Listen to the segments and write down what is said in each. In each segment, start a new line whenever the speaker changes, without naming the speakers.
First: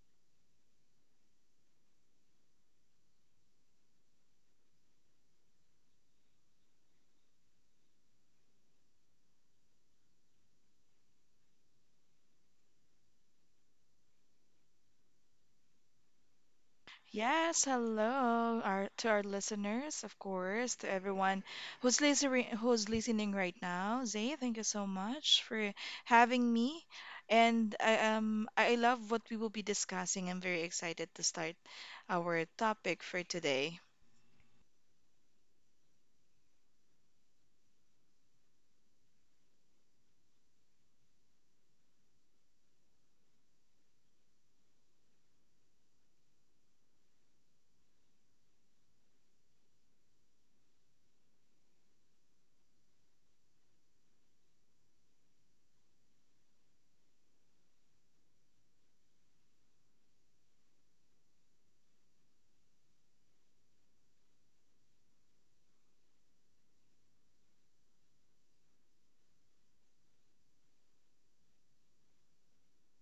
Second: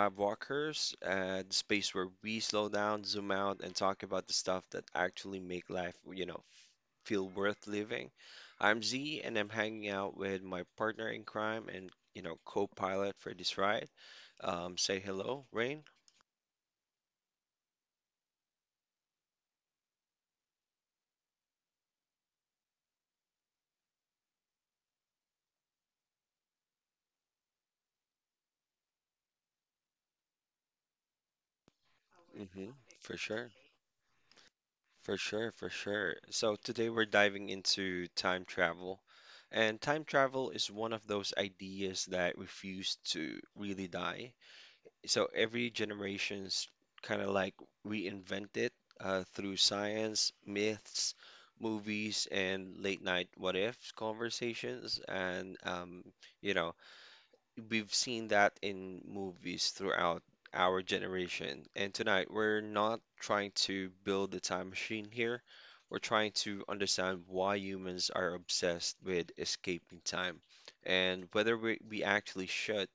Vibe Walkers, the space where we slow down, zoom out, and talk about the stuff that actually make life, feel worth living. I'm Z, and I'm hanging out with my partner in crime and, co-pilot for this ride. Say hello, Rain.
Yes, hello to our listeners, of course, to everyone who's listening right now. Zay, thank you so much for having me. And I love what we will be discussing. I'm very excited to start our
Mm-hmm.
topic for
For sure.
today.
For sure. So today we're diving into time travel. And time travel is one of those ideas that refuse to really die. So every generation's kind of like reinvent it through science, myths, movies, and late night what ifs conversations. You know, we've seen that in movies throughout our generation. And tonight, we're not trying to build a time machine here. We're trying to understand why humans are obsessed with escaping time and whether we actually should.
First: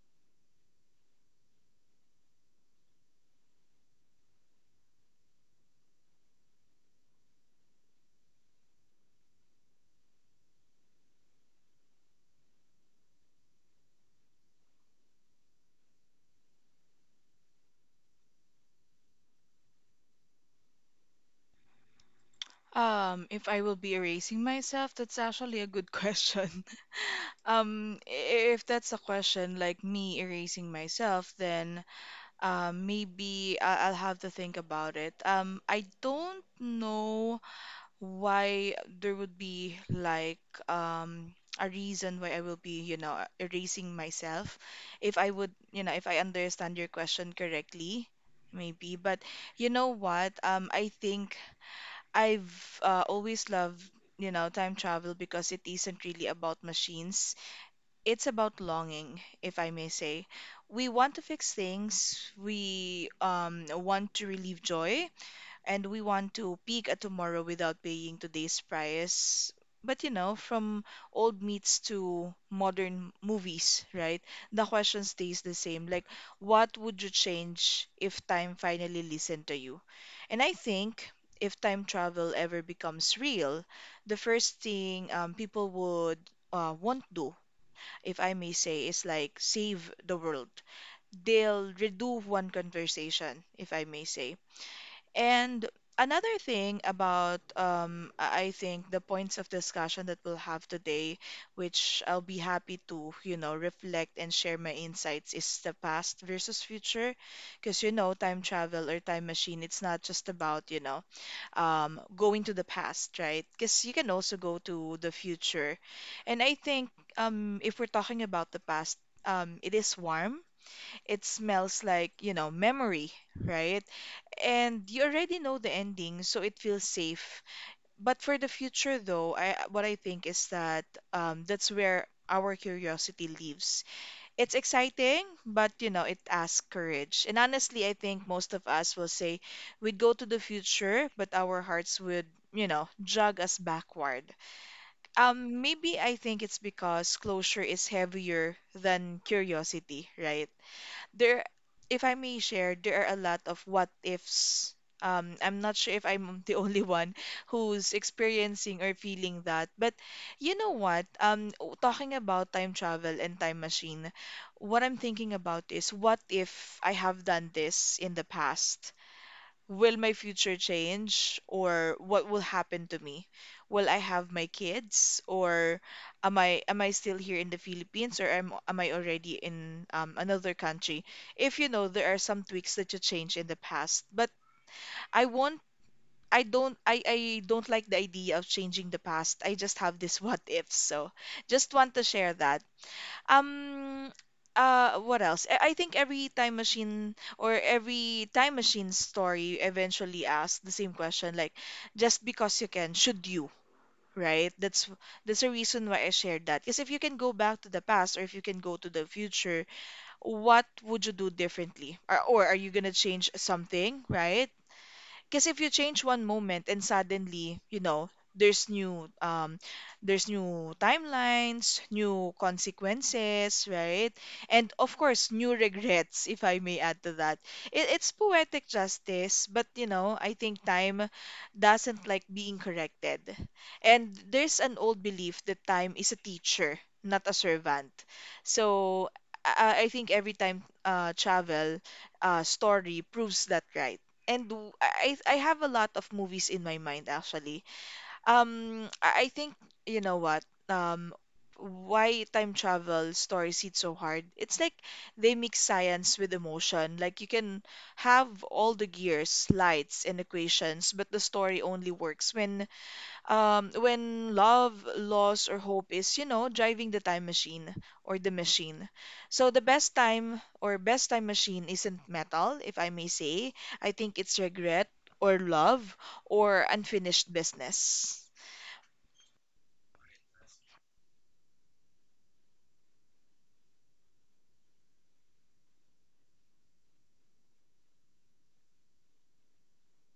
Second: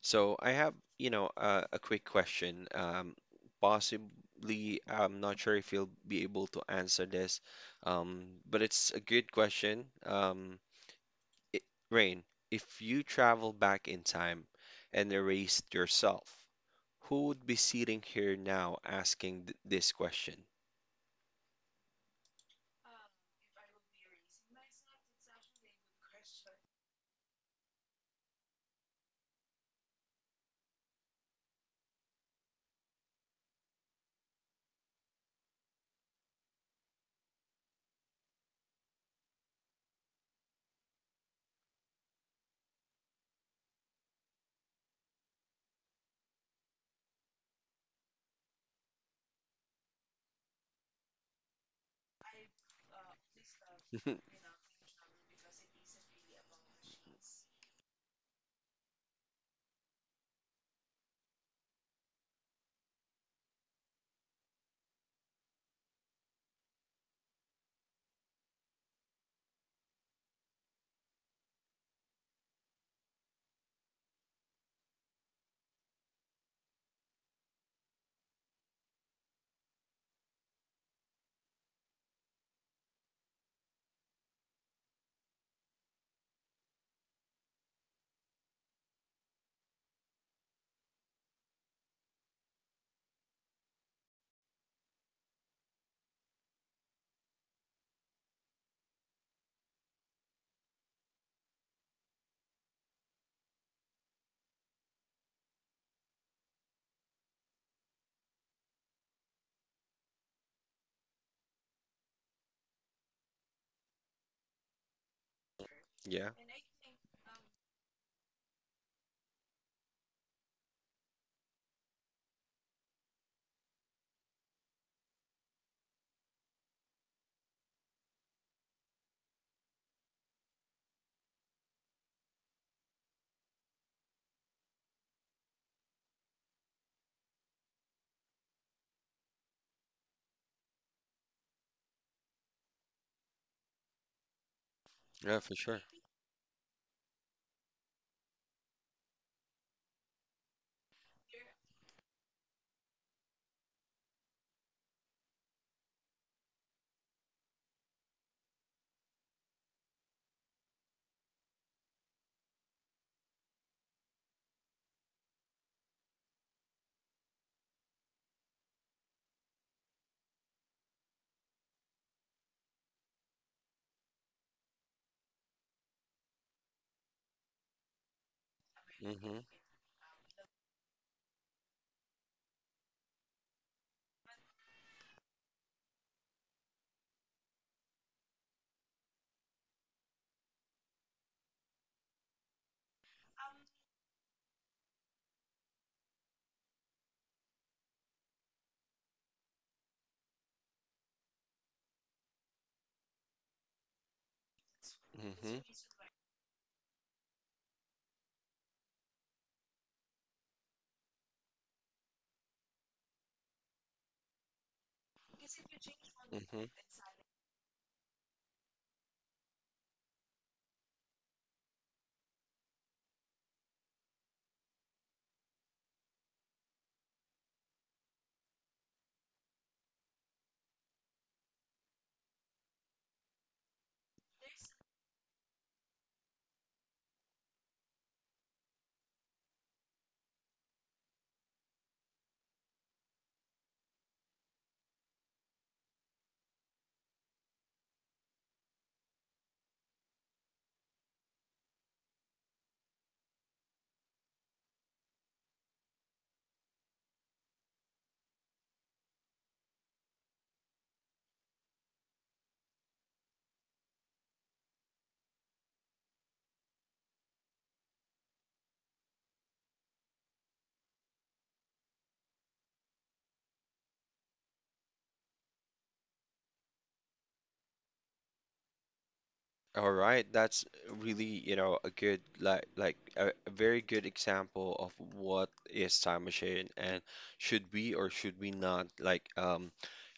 So I have, a quick question. Possibly, I'm not sure if you'll be able to answer this, but it's a good question. It, Rain, if you travel back in time and erased yourself, who would be sitting here now asking th this question?
If I will be erasing myself, that's actually a good question. Um, i- if that's a question like me erasing myself, then maybe I'll have to think about it. I don't know why there would be like a reason why I will be, erasing myself. If I would, if I understand your question correctly, maybe. But you know what? I think I've always loved, you know, time travel because it isn't really about machines, it's about longing, if I may say. We want to fix things, we want to relieve joy, and we want to peek at tomorrow without paying today's price. But you know, from old meats to modern movies, right? The question stays the same. Like, what would you change if time finally listened to you? And I think if time travel ever becomes real, the first thing people would won't do, if I may say, is like save the world. They'll redo one conversation, if I may say. And another thing about, I think the points of discussion that we'll have today, which I'll be happy to, you know, reflect and share my insights, is the past versus future. Because, you know, time travel or time machine, it's not just about, you know, going to the past, right? Because you can also go to the future.
Yeah,
And I think if we're talking about the past, it is warm. It smells like, you know, memory, right? And you already know the ending, so it feels safe. But for the future, though, I what I think is that that's where our curiosity lives. It's exciting, but you know, it asks courage. And honestly, I think most of us will say we'd go to the future, but our hearts would, you know, jog us backward.
yeah, for sure.
Maybe I think it's because closure is heavier than curiosity, right? there, if I may share, there are a lot of what ifs. I'm not sure if I'm the only one who's experiencing or feeling that. But you know what? Talking about time travel and time machine, what I'm thinking about is what if I have done this in the past? Will my future change or what will happen to me? Will I have my kids, or am I still here in the Philippines, or am I already
Mm-hmm,
in another country? If you know, there are some tweaks that you change in the past, but I won't I don't like the idea of changing the past. I just have this what if. So just want to share that. Um, what else? I think every time machine or every time machine story eventually asks the same question, like, just because you can, should you? Right? That's a
mm-hmm,
reason why I shared that. Because if you can go back to the past or if you can go to the future, what would you do differently? Or are you gonna change something, right? Because if you change one
mm-hmm.
moment and suddenly, you know, there's new um there's new timelines, new consequences, right? And of course, new regrets, if I may add to that. It's poetic justice, but you know, I think time doesn't like being corrected. And there's an old belief that time is a teacher, not a servant. So, I think every time travel story proves that right. And I have a lot of movies in my mind actually. I think you know what? Why time travel stories hit so hard? It's like they mix science with emotion. Like you can have all the gears, lights, and equations, but the story only works when love, loss, or hope is, you know, driving the time machine or the machine. So the best time or best time machine isn't metal, if I may say. I think it's regret or love or unfinished business.
All right, that's really, a good like a very good example of what is time machine and should we or should we not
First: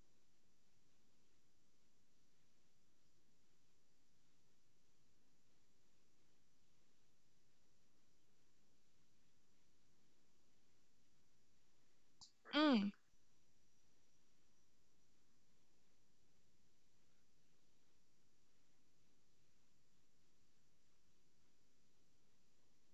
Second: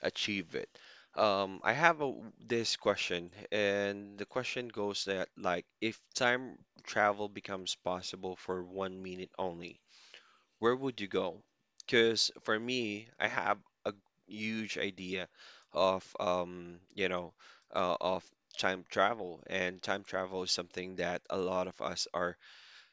achieve it. I have a, this question, and the question goes that like if time travel becomes possible for 1 minute only, where would you go? Because for
Mm.
me, I have a huge idea of of time travel, and time travel is something that a lot of us are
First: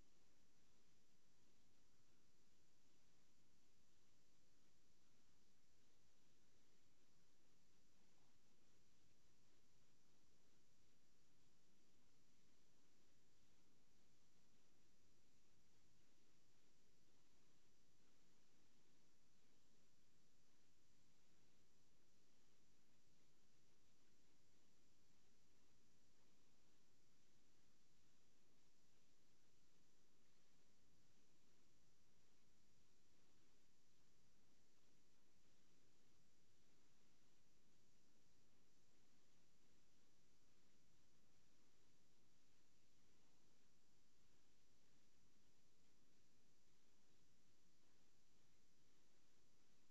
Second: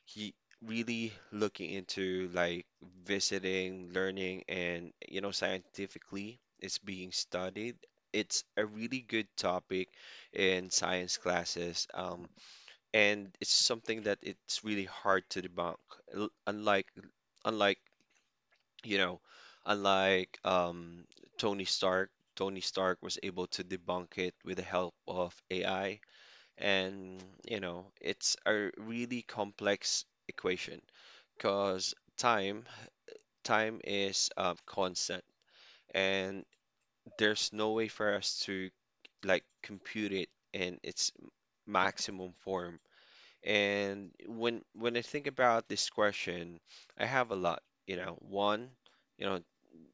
he really looking into, like visiting, learning, and you know, scientifically, it's being studied. It's a really good topic in science classes, and it's something that it's really hard to debunk, l- unlike unlike you know, unlike um, Tony Stark. Tony Stark was able to debunk it with the help of AI. And, you know, it's a really complex equation because time is constant and there's no way for us to like compute it in its maximum form. And when I think about this question, I have a lot, you know, one, you know,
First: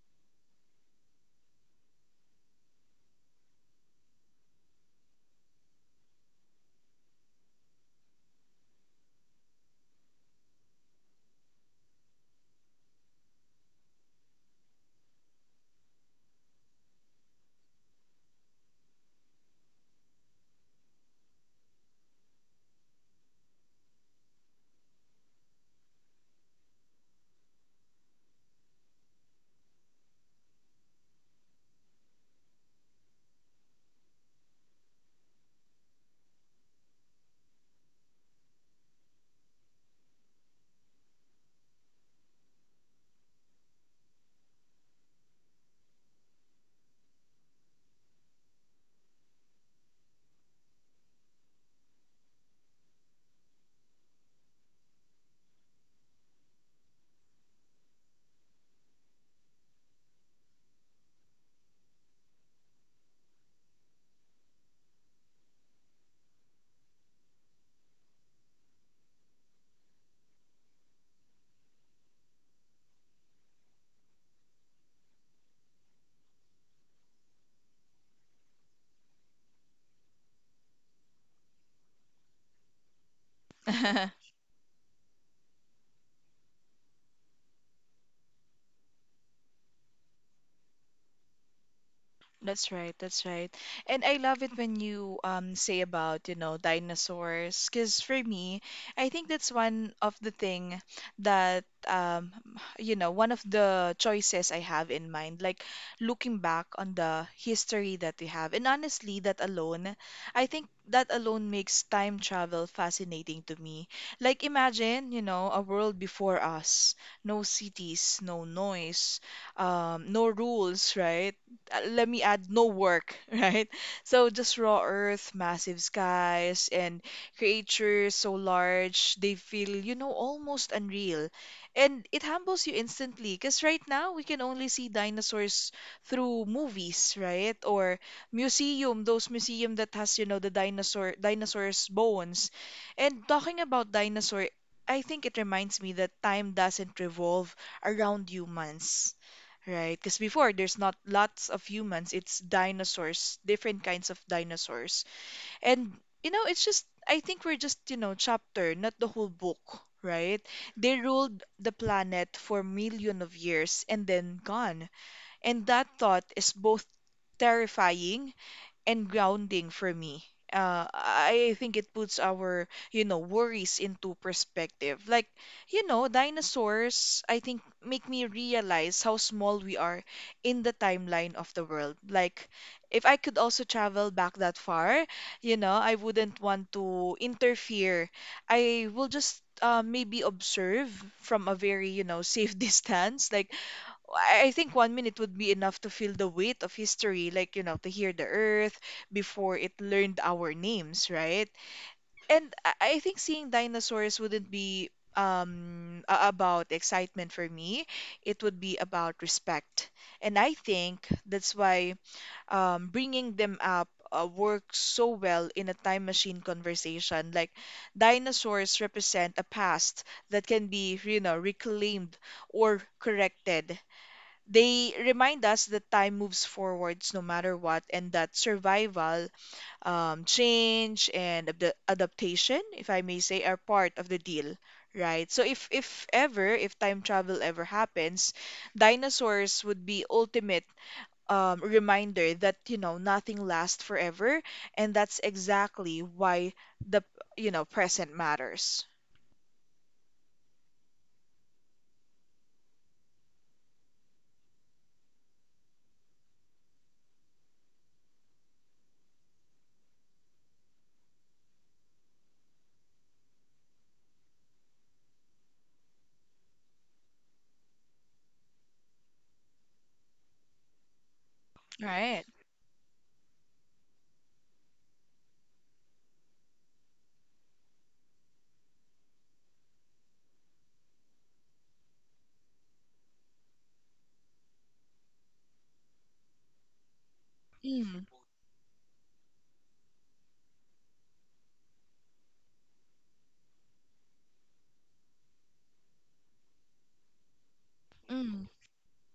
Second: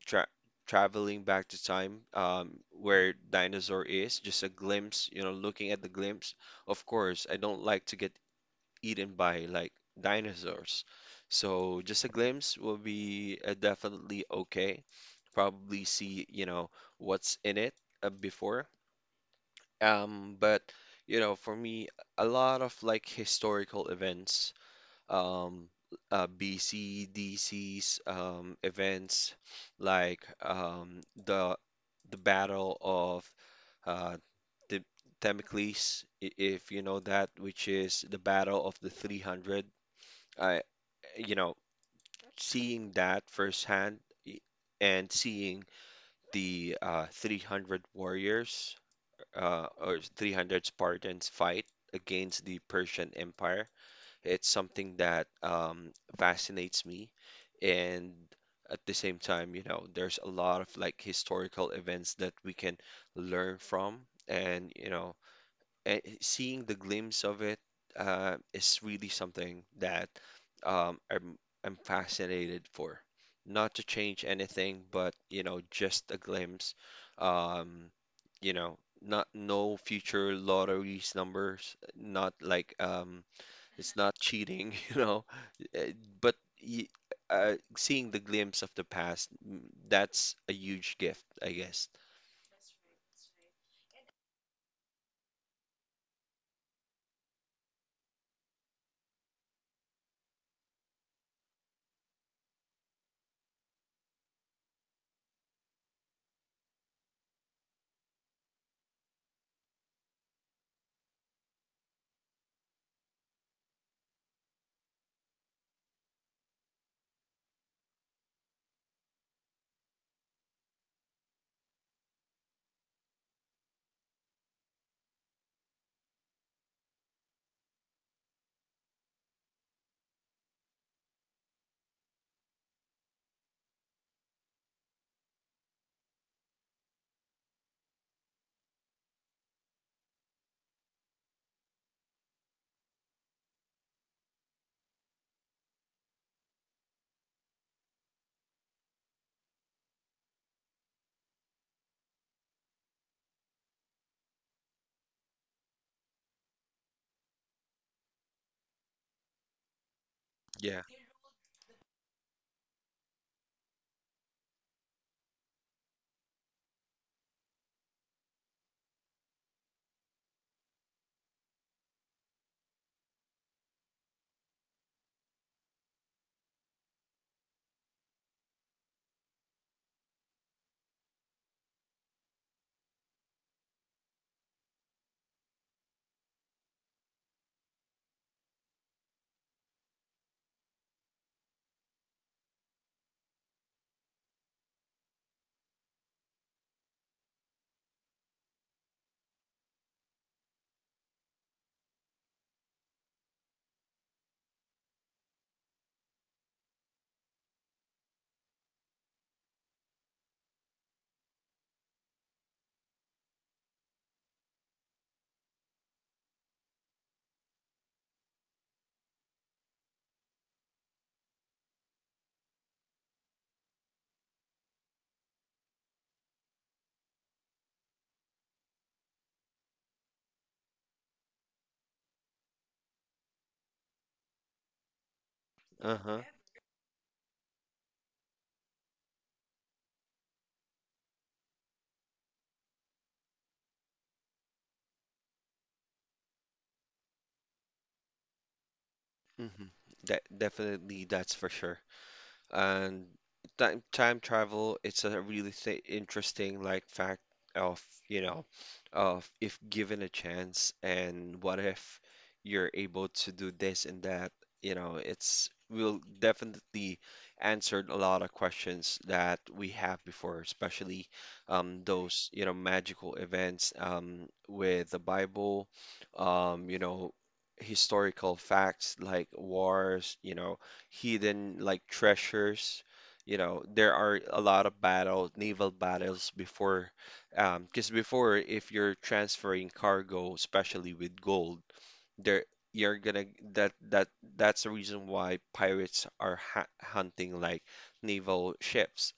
tra traveling back to time where dinosaur is, just a glimpse, you know, looking at the glimpse. Of course, I don't like to get eaten by like dinosaurs. So just a glimpse will be definitely okay. Probably see, you know, what's in it before. But you know, for me, a lot of like historical events um, BC, DC's events, like um, the Battle of uh, the Themistocles, if you know that, which is the Battle of the 300. I, you know, seeing that firsthand i- and seeing the 300 warriors or 300 Spartans fight against the Persian Empire. It's something that fascinates me, and at the same time, you know, there's a lot of like historical events that we can learn from, and you know, seeing the glimpse of it is really something that um, I'm I'm fascinated for. Not to change anything, but you know, just a glimpse. Um, you know, not no future lotteries numbers. Not like It's not cheating, you know. eh, But y- Seeing the glimpse of the past, mm, that's a huge gift, I guess.
That's right, that's right. And I love it when you say about, you know, dinosaurs, because for me, I think that's one of the thing that um you know, one of the choices I have in mind, like looking back on the history that we have. And honestly, that alone, I think that alone makes time travel fascinating to me. Like imagine, you know, a world before us, no cities, no noise, no rules, right? Let me add no work, right? So just raw earth, massive skies, and creatures so large they feel, you know, almost unreal. And it humbles you instantly because right now we can only see dinosaurs through movies, right? Or museum, those museum that has, you know, the dinosaurs bones. And talking about dinosaur, I think it reminds me that time doesn't revolve around humans. Right, because before there's not lots of humans, it's dinosaurs, different kinds of dinosaurs. And you know, it's just I think we're just, you know, chapter, not the whole book, right?
Yeah.
They ruled the planet for million of years and then gone. And that thought is both terrifying and grounding for me. I think it puts our, you know, worries into perspective. Like, you know, dinosaurs, I think, make me realize how small we are in the timeline of the world. Like, if I could also travel back that far, you know, I wouldn't want to interfere. I will just maybe observe from a very, you know, safe distance. Like, I think 1 minute would be enough to feel the weight of history, like, you know, to hear the earth before it learned our names, right? And I think seeing dinosaurs wouldn't be about excitement for me. It would be about respect. And I think that's why bringing them up works so well in a time machine conversation. Like, dinosaurs represent a past that can be, you know, reclaimed or corrected. They remind us that time moves forwards no matter what, and that survival, change and adaptation, if I may say, are part of the deal. Right, so if
Uh-huh.
ever, if time travel ever happens, dinosaurs would be ultimate reminder that, you know, nothing lasts forever. And that's exactly why the you know, present matters,
Hmm. De Definitely, that's for sure. And time travel, it's a really th interesting like fact of you know of if given a chance and what if you're able to do this and that, you know it's will definitely answered a lot of questions that we have before, especially
right?
those you know magical events with the Bible, you know, historical facts like wars, you know, hidden like treasures. You know, there are a lot of battles, naval battles before, because
Mm,
before if you're transferring cargo, especially with gold, there you're gonna that that that's the reason why pirates are ha hunting like
mm,
naval ships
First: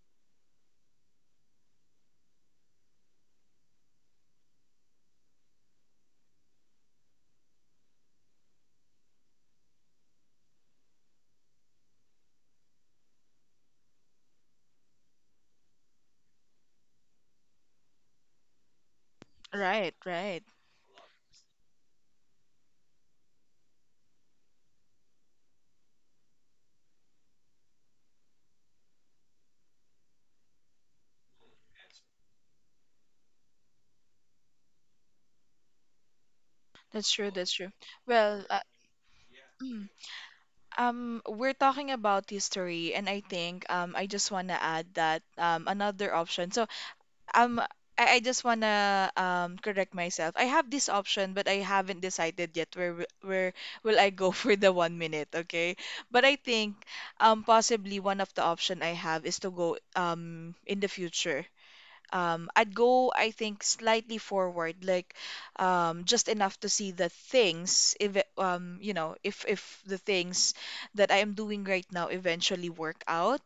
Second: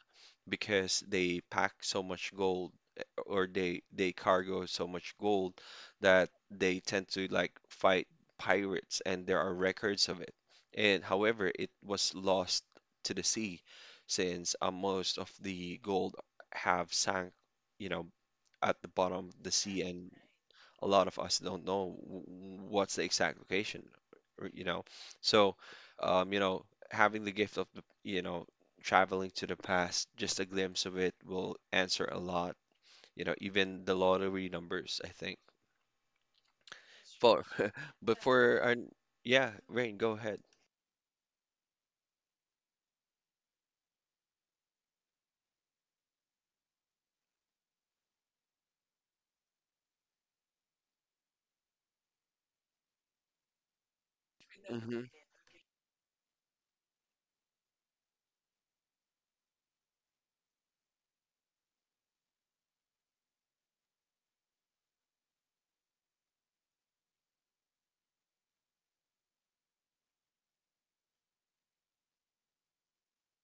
because they pack so much gold, or they cargo so much gold that they tend to like fight pirates, and there are records of it. And however, it was lost to the sea since most of the gold have sank, you know, at the bottom of the sea,
right,
and
right,
a lot of us don't know what's the exact location, or, you know. So, you know, having the gift of the, you know, traveling to the past, just a glimpse of it will answer a lot. You know, even the lottery numbers, I think.
that's true,
For
that's true.
but
Well,
for our yeah,
mm.
Rain, go ahead.
We're talking about history, and I think I just want to add that another option. So, um, I just want to correct myself. I have this option, but I haven't decided yet where will I go for the one
Hmm.
minute. Okay, but I think possibly one of the option I have is to go in the future. I'd go, I think, slightly forward, like just enough to see the things, if it- you know, if the things that I am doing right now eventually work out.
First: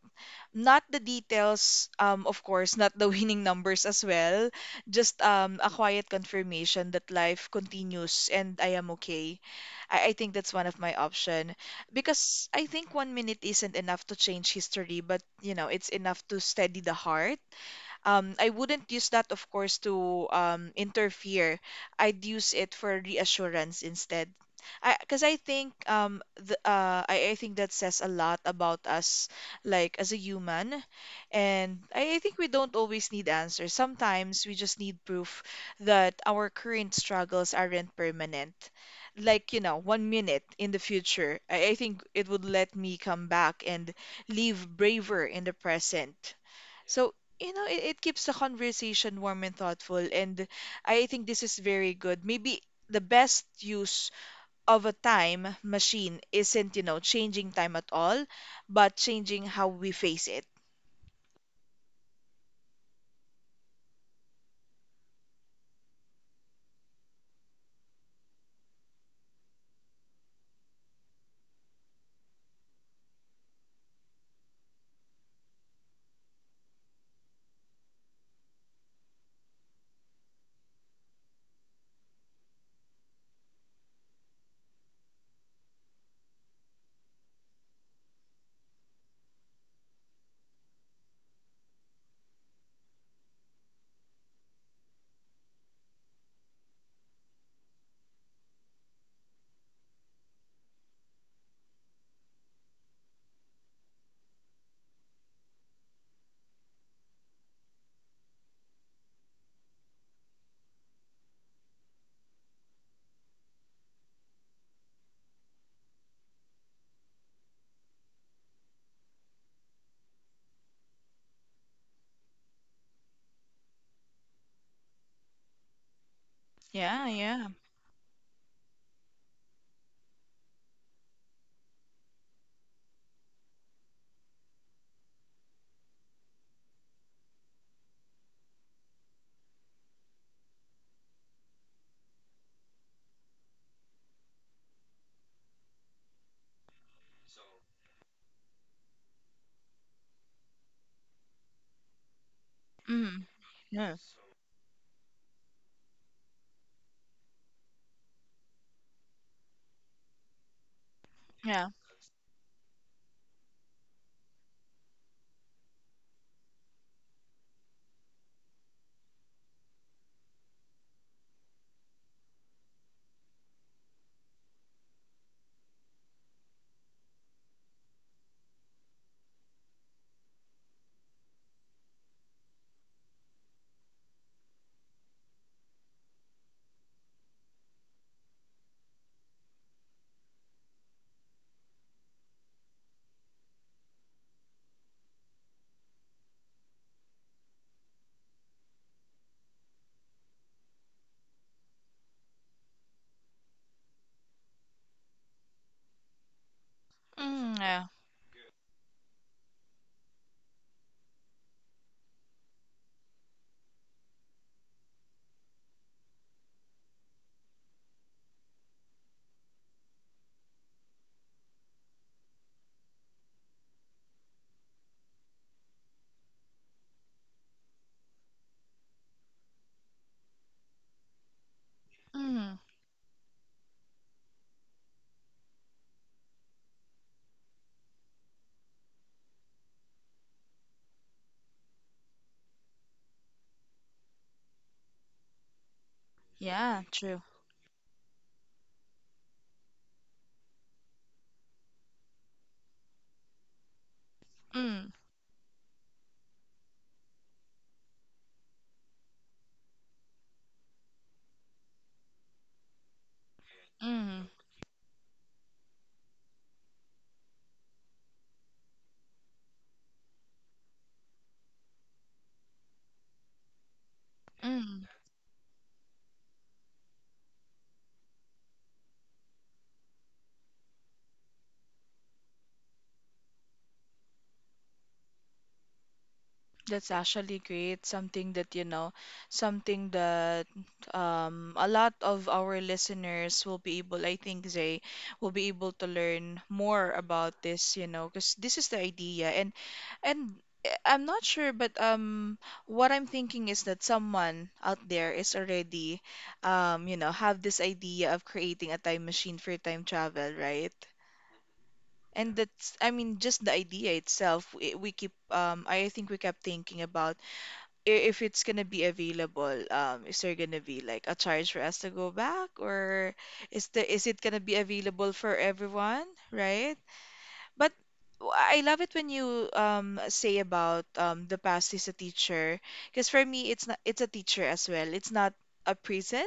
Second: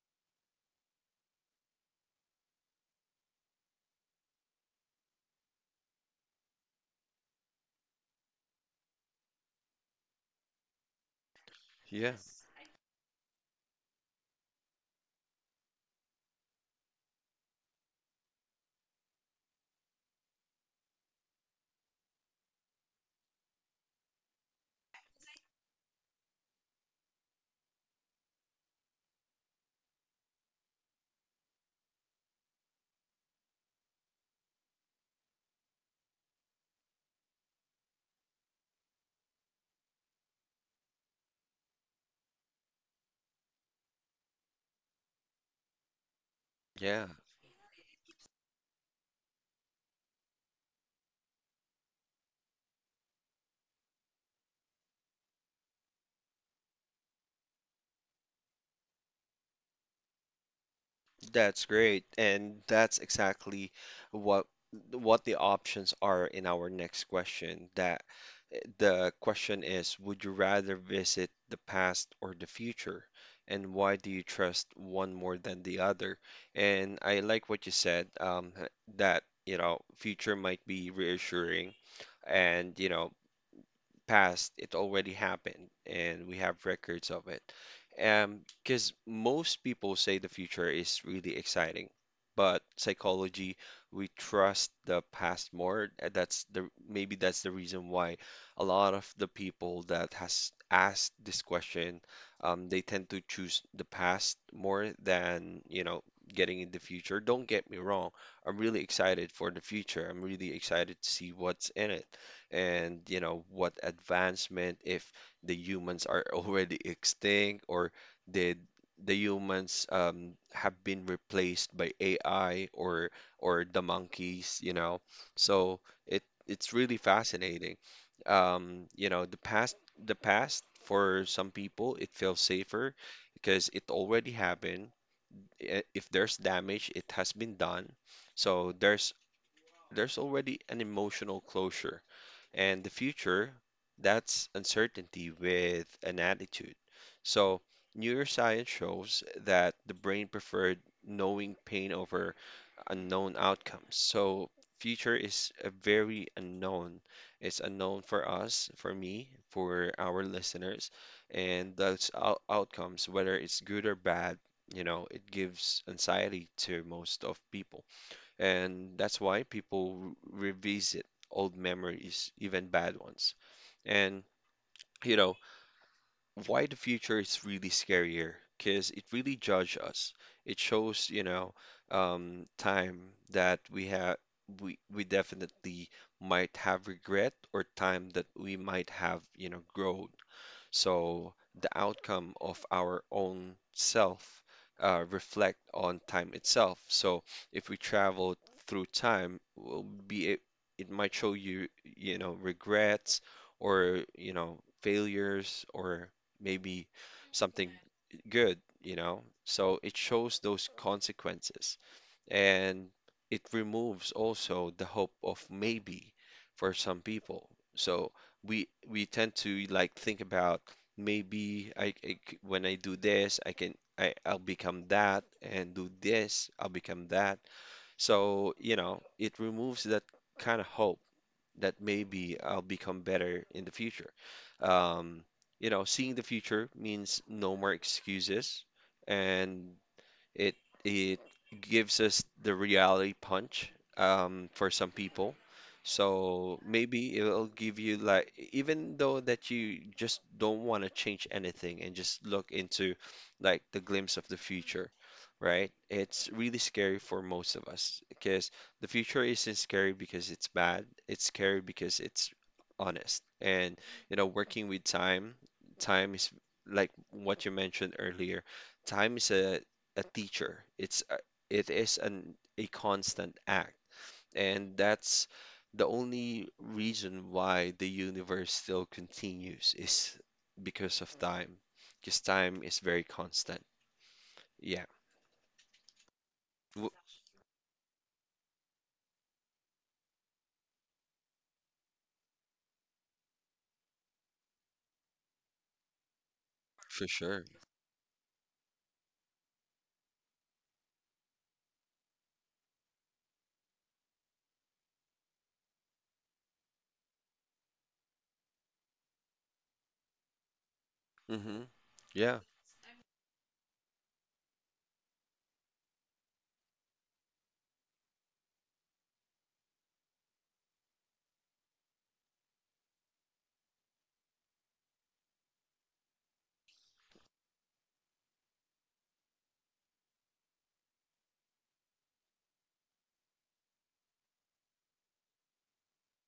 Not the details, of course, not the winning numbers as well. Just a quiet confirmation that life continues and I am okay. I think that's one of my option
Yeah,
because I think 1 minute isn't enough to change history, but you know, it's enough to steady the heart. I wouldn't use that, of course, to interfere. I'd use it for reassurance instead. Because I think I think that says a lot about us, like as a human. And I think we don't always need answers. Sometimes we just need proof that our current struggles aren't permanent. Like, you know, 1 minute in the future, I think it would let me come back and live braver in the present.
yeah.
So you know, it keeps the conversation warm and thoughtful. And I think this is very good. Maybe the best use of a time machine isn't, you know, changing time at all, but changing how we face it.
That's great. And that's exactly what what the options are in our next question. That the question is, would you rather visit the past or the future? And why do you trust one more than the other? And I like what you said, that, you know, future might be reassuring and, you know, past, it already happened, and we have records of it. Because most people say the future is really exciting, but psychology, we trust the past more. And That's the maybe that's the reason why a lot of the people that has asked this question, they tend to choose the past more than, you know, getting in the future. Don't get me wrong. I'm really excited for the future. I'm really excited to see what's in it and you know what advancement if the humans are already extinct or did the humans have been replaced by AI or the monkeys, you know. So it it's really
Yeah, yeah.
fascinating. You know, the past for some people it feels safer because it already happened. If there's damage it has been done, so there's already an emotional closure. And the future, that's uncertainty with an attitude. So, neuroscience shows that the brain preferred knowing pain over
Mm,
unknown
yeah.
outcomes. So, future is a very unknown. It's unknown for us, for me, for our listeners,
Yeah.
and those outcomes, whether it's good or bad, you know, it gives anxiety to most of people. And that's why people revisit old memories, even bad ones. And, you know, why the future is really scarier, because it really judges us. It shows, you know, time that we have, we definitely might have regret or time that we might have, you know, growth. So the outcome of our own self reflect on time itself. So if we travel through time, will be it, it might show you, you know, regrets or, you know, failures or maybe
Mm,
something
yeah.
good, you know. So it shows those consequences, and it removes also the hope of maybe for some people. So we tend to like think about maybe when I do this I'll become that and do this I'll become that. So you know it removes that kind of hope that maybe
Mm.
I'll become better in the future. Um, you know, seeing the future means no more excuses, and it it gives us the reality punch for some people. So
Yeah,
maybe
true.
it'll give you like even though that you just don't want to change anything and just look into like the glimpse of the future,
Mm,
right? It's really scary for most of us because the future isn't scary because it's bad. It's scary because it's honest. And you know,
mm,
working with time, time is like what you mentioned earlier. Time is a teacher. It's a, it is an a constant act, and
mm.
that's the only reason why the universe still continues is because of time, because time is very constant. Yeah, w
That's actually great. Something that, you know, something that a lot of our listeners will be able, I think they will be able to learn more
for
about
sure.
this, you know, because this is the idea. And and I'm not sure, but what I'm thinking is that someone out there is already you know, have this idea of creating a time machine for time travel, right?
Hmm.
And
Yeah.
that's, I mean, just the idea itself, we keep, I think we kept thinking about if it's gonna be available. Is there gonna be like a charge for us to go back, or is it gonna be available for everyone, right? But I love it when you say about the past is a teacher, because for me it's not, it's a teacher as well. It's not a prison,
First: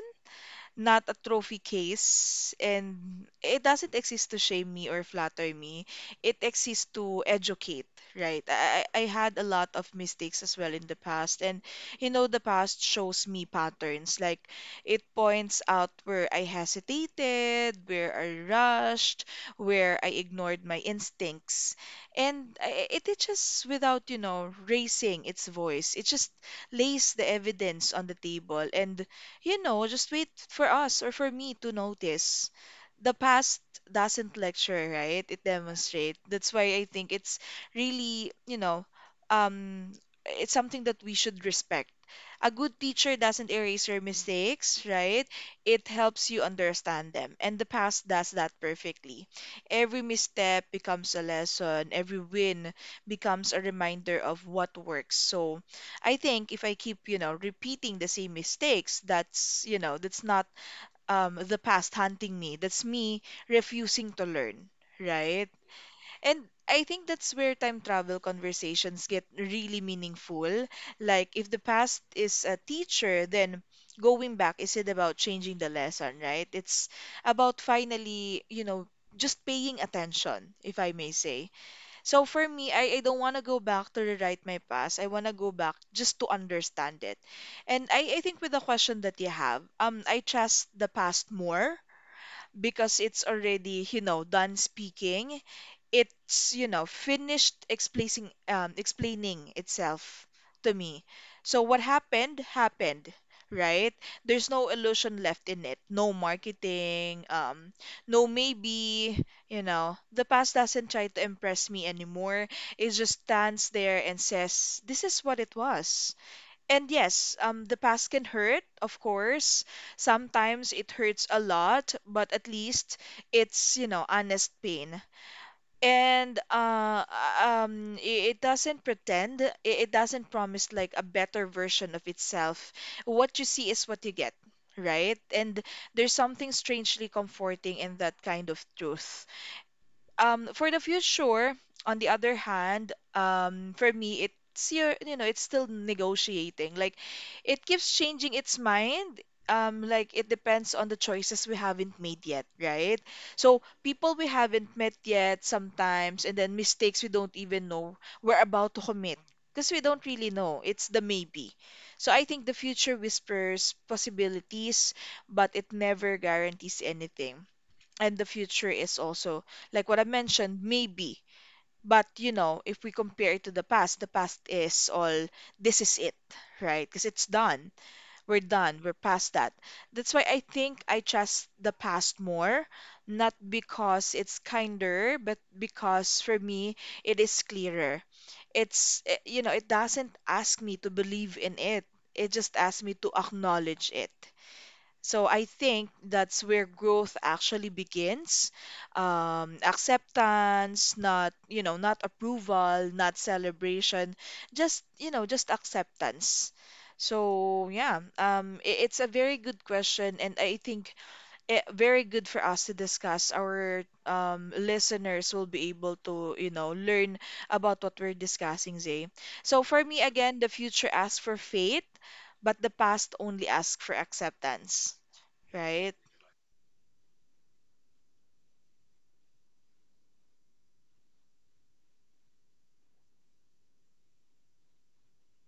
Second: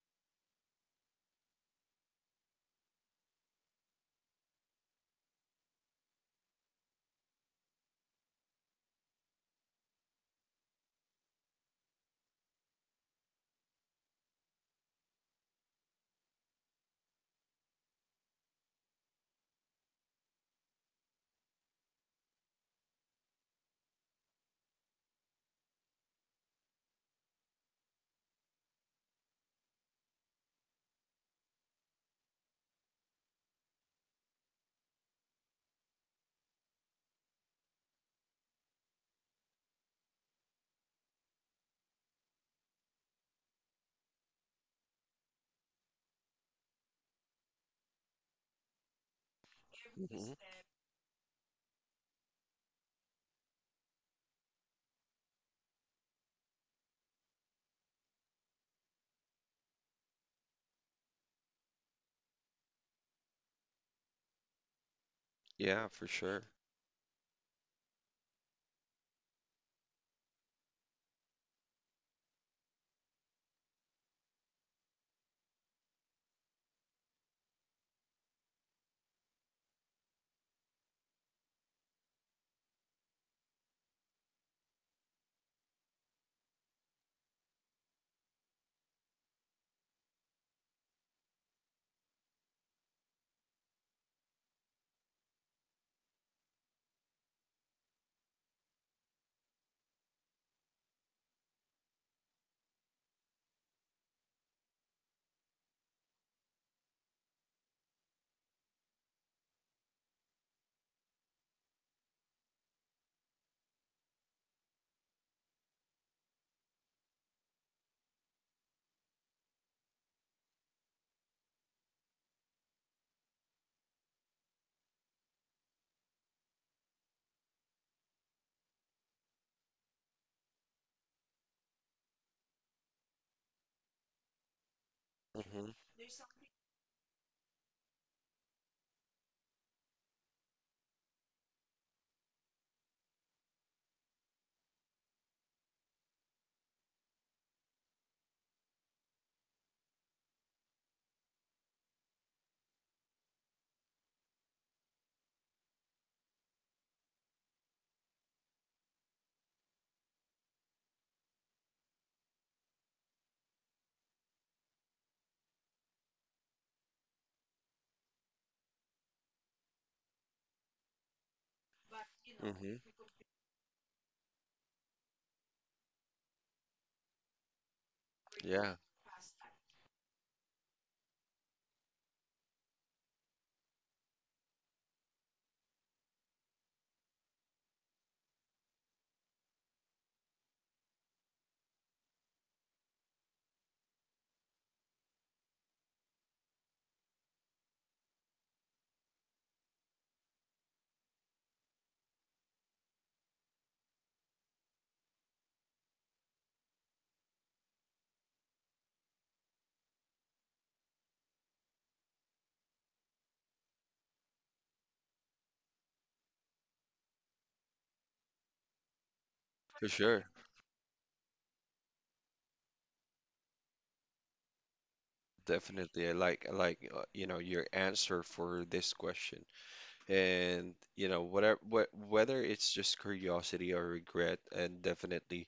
not a trophy case, and it doesn't exist to shame me or flatter me. It exists to educate. Right, I had a lot of mistakes as well in the past, and the past shows me patterns. Like, it points out where I hesitated, where I rushed, where I ignored my instincts. And it teaches without, raising its voice. It just lays the evidence on the table, and just wait for us or for me to notice. The past doesn't lecture, right? It demonstrates. That's why I think it's really, you know, um, it's something that we should respect. A good teacher doesn't erase your mistakes, right? It helps you understand them. And the past does that perfectly. Every
Hmm.
misstep becomes a lesson, every win becomes a reminder of what works. So, I think if I keep, repeating the same mistakes, that's not the past hunting me. That's me refusing to learn, right?
Yeah, for sure.
And I think that's where time travel conversations get really meaningful. Like, if the past is a teacher, then going back isn't about changing the lesson, right? It's about finally just paying attention, if I may say. So for me, I don't want to go back to rewrite my past. I want to go back just to understand it. And I think with the question that you have, I trust the past more because it's already done speaking. It's finished explaining, explaining itself to me. So what happened happened, right? There's no illusion left in it. No marketing, no maybe. The past doesn't try to impress me anymore. It just stands there and says, "This is what it was." And yes, the past can hurt, of course. Sometimes it hurts a lot, but at least it's honest pain. And it doesn't pretend, it doesn't promise like a better version of itself. What you see is what you get, right? And
Hmm.
there's something strangely comforting in that kind of truth. For the future, on the other hand, for me, it's your, you know, it's still negotiating. Like, it keeps changing its mind. Like it depends on the choices we haven't made yet, right? So people we haven't met yet sometimes, and then mistakes we don't even know we're about to commit because we don't really know. It's the maybe. So I think the future whispers possibilities, but it never guarantees anything, and the future is also like what I mentioned, maybe. But if
Hmm.
we compare it to the past is all this is it, right? Because it's done. We're
Yeah,
done. We're past that. That's why I think I trust the past more, not because it's kinder, but because for me it is clearer. It's eh, you know, it doesn't ask me to believe in it. It just asks me to acknowledge it. So I think that's where growth actually begins. Acceptance, not, you know, not approval, not celebration, just acceptance. So yeah, it's a very good question, and I think very good for us to discuss. Our listeners will be able to learn about what we're discussing, Zay. So for
for
me,
sure.
again, the future asks for faith, but the past only asks for acceptance, right?
Definitely. I like you know your answer for this question. And you know, whatever wh whether it's just curiosity or regret, and definitely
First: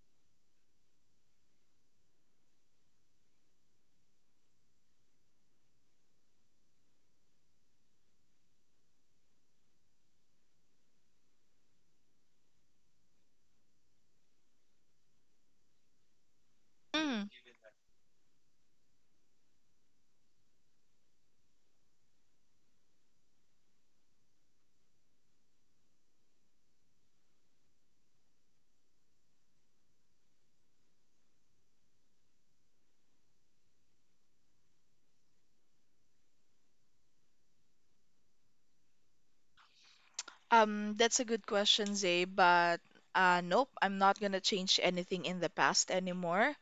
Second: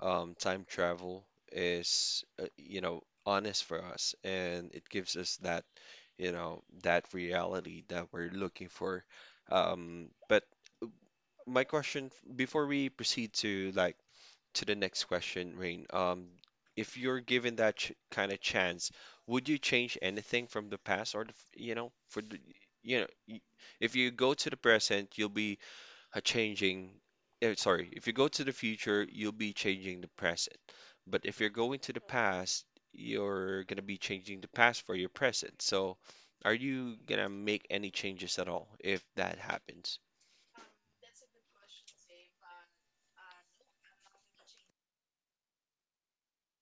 time travel is you know honest for us, and it gives us that you know that reality that we're looking for. But my question before we proceed to like to the next question, Rain. If you're
Mm.
given that ch kind of chance, would you change anything from the past or the, you know, for the, you know, if you go to the present, you'll be uh, changing, if you go to the future, you'll be changing the present. But if you're going to the past, you're gonna be changing the past for your present. So, are you gonna make any changes at all if that happens?
That's a good question, Zay, but nope, I'm not gonna change anything in the past anymore.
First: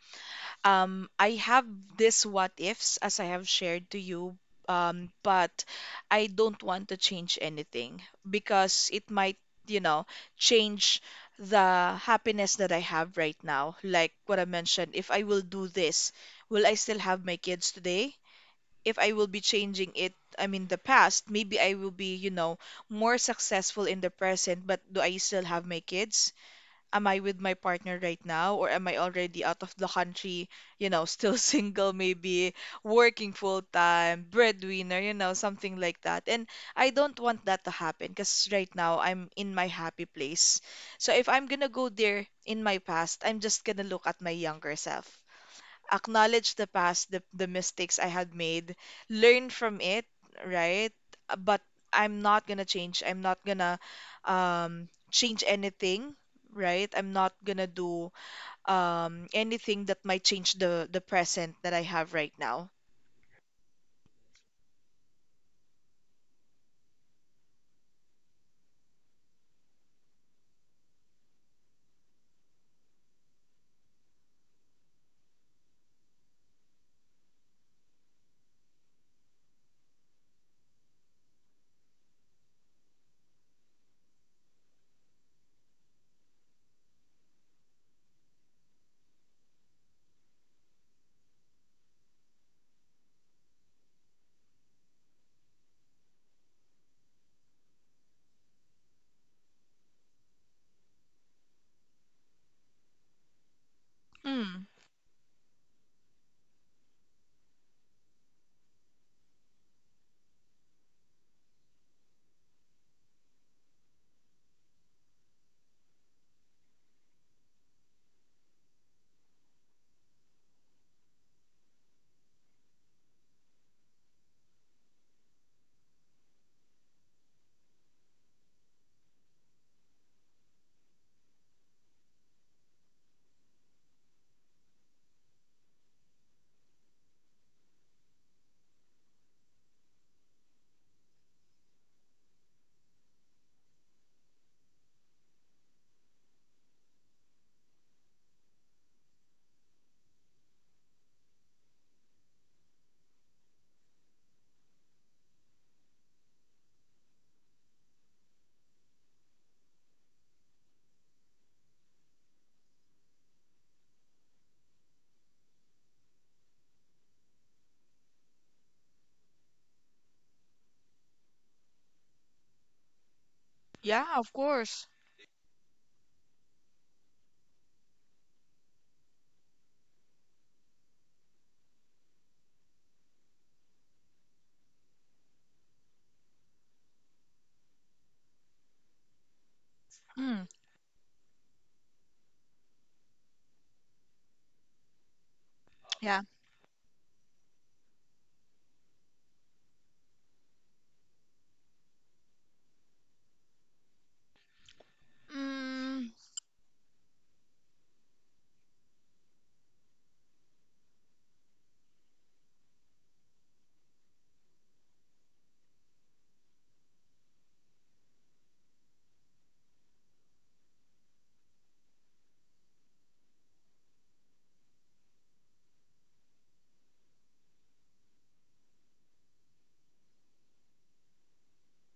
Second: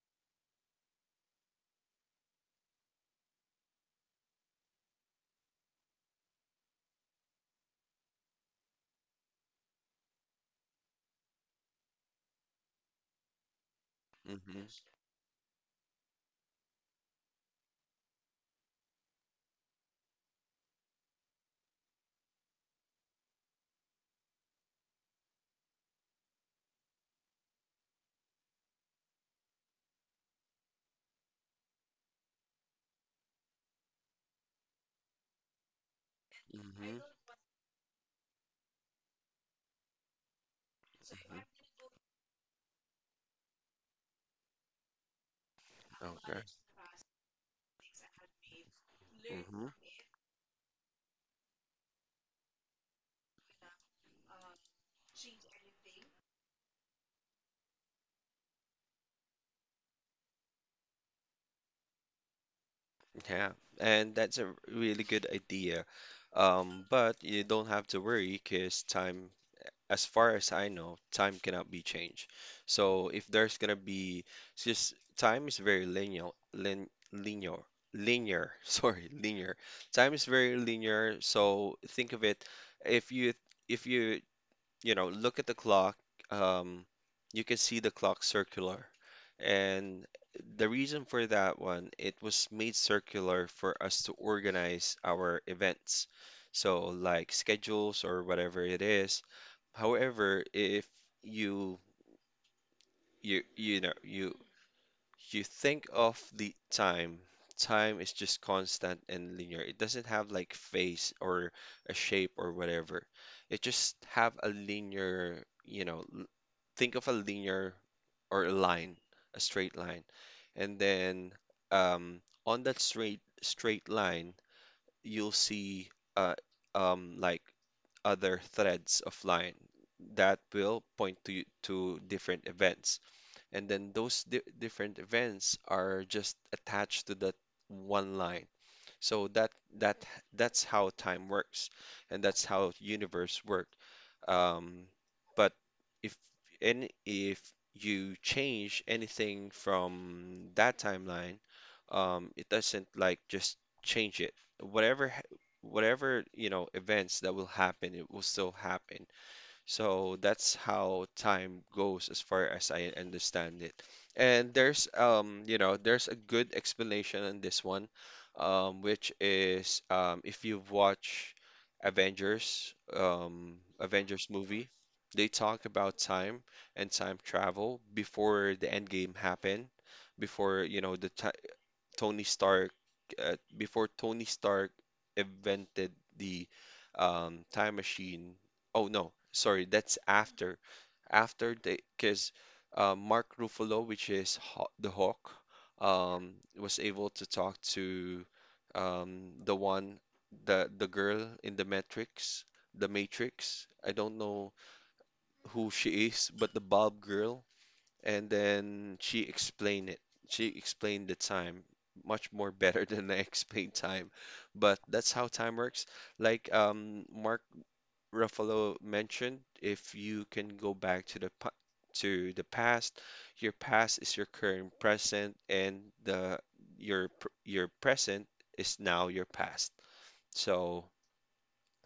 I have this what ifs as I have shared to you, but I don't want to change anything because it might, you know, change the happiness that I have right now. Like what I
Mm-hmm.
mentioned, if I will do this, will I still have my kids today? If I will be changing it, I mean the past, maybe I will be more successful in the present, but do I still have my kids? Am I with my partner right now, or am I already out of the country, still single maybe, working full time, breadwinner, something like that. And
Mm-hmm.
I
Mm-hmm.
don't want that to happen because right now I'm in my happy place. So if I'm gonna go there in my past, I'm just gonna look at my younger self,
Okay.
acknowledge the past, the mistakes I had made, learn
Hmm.
from it, right? But I'm not gonna change. I'm not gonna change anything, right? I'm not gonna do anything that might change the present that I have right now.
Yeah, and that's a really good idea. But you don't have to worry because time, as far as I know, time cannot be changed. So if there's gonna be it's just time is very linearlinear, Sorry, linear. Time is very linear. So think of it, if you if you look at the clock, um, you can see the clock circular. And the reason for that one, it was made circular for us to organize our events. So, like schedules or whatever it is. However, if you you you know you
Mm,
you think of the time. Time is just constant and linear. It doesn't have like phase or a shape or whatever. It just have a linear, think of a linear or a line, a straight line. And then on that straight line, you'll see uh, like other threads of line that will point to different events, and then those di different events are just attached to that one line. So that that's how time works, and that's how universe work. Um, but if if you change anything from that timeline, it doesn't like just change it. Whatever ha- whatever events that will happen, it will still happen. So that's how time goes as far as I understand it. And there's you know there's a good explanation on this one, which is if you've watched Avengers
yeah,
Avengers
of
movie.
course.
They talk about time and time travel before the end game happened, before you know the ti Tony Stark, before Tony Stark invented the time machine. Oh no, sorry, that's
Mm,
after. After because Mark Ruffalo, which is Haw the Hawk,
yeah.
was able to talk to um, the one, the girl in the Matrix, the Matrix. I don't know who
Mm,
she is, but the Bob girl. And then she explained it. She explained the time much more better than I explained time. But that's how time works. Like Mark Ruffalo mentioned, if you can go back to the past, your past is your current present, and your present is now your past. So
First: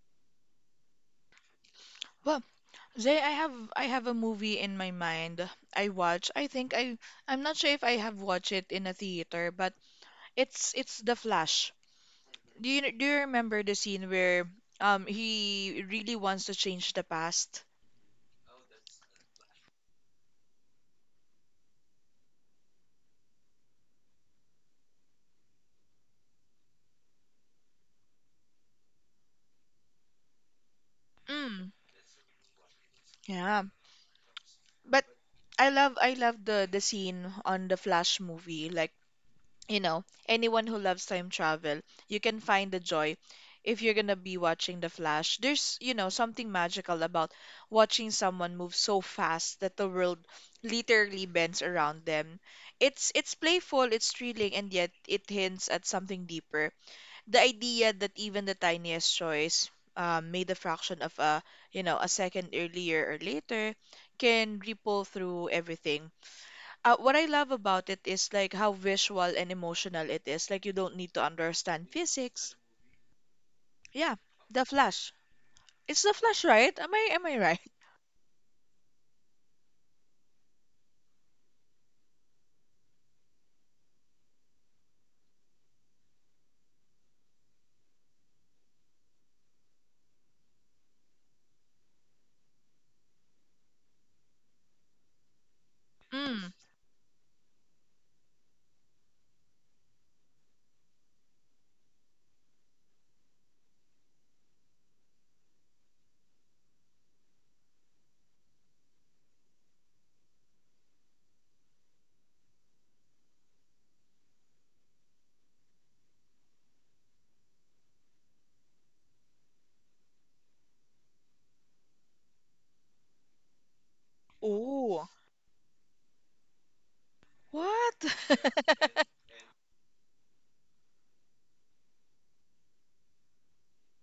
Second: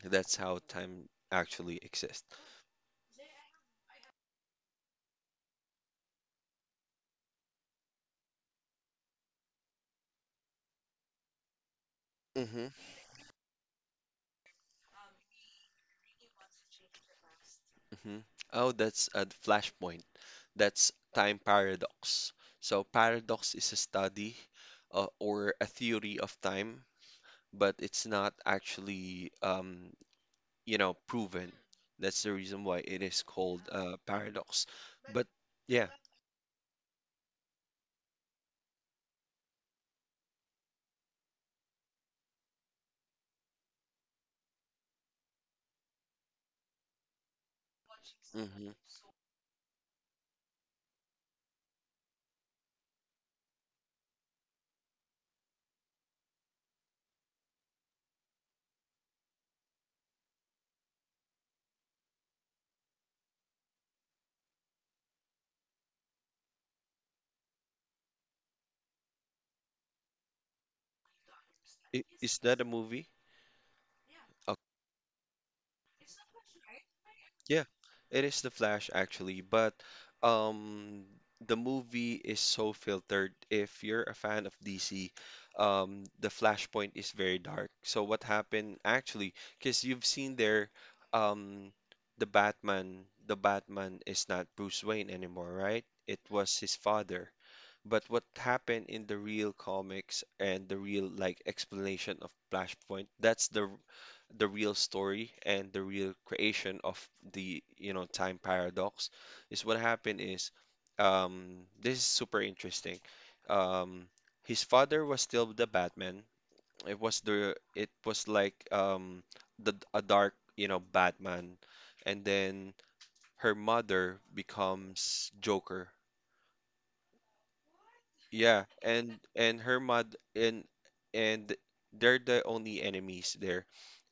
that's how time actually exists.
well, Zay, I have a movie in my mind. I watch. I think I'm not sure if I have watched it in a theater, but it's The Flash. Do you remember the scene where he really wants to change the past?
Mhm. Oh, that's a flashpoint. That's time paradox. So, paradox is a study or a theory of time, but it's not actually, proven.
Mm,
That's the reason why it is called
yeah.
paradox.
But
But
I
yeah.
love I love the scene on the Flash movie. Like, you know, anyone who loves time travel, you can find the joy if you're gonna be watching the Flash. There's something magical about watching someone
hmm
move so fast that the world literally bends around them. It's playful, it's thrilling, and yet it hints at something deeper. The idea that even the tiniest choice made a fraction of a you know a second earlier or later can ripple through everything. What I love about it is like how visual and emotional it is. Like, you don't need to understand
Is
physics.
that a movie?
Yeah, the Flash. It's the Flash, right? Am I right?
Yeah, it is The Flash actually, but um the movie is so filtered. If you're a fan of DC, the Flashpoint is very dark. So what happened actually, because you've seen there um the Batman is not Bruce Wayne anymore, right? It was
Mm.
his father. But what happened in the real comics and the real like explanation of Flashpoint, that's the real story and the real creation of the time paradox is what happened is, this is super interesting. um his father was still the Batman. It was like the a dark Batman, and then her mother
Oh,
becomes Joker.
what?
Yeah, and her mud and they're the only enemies there.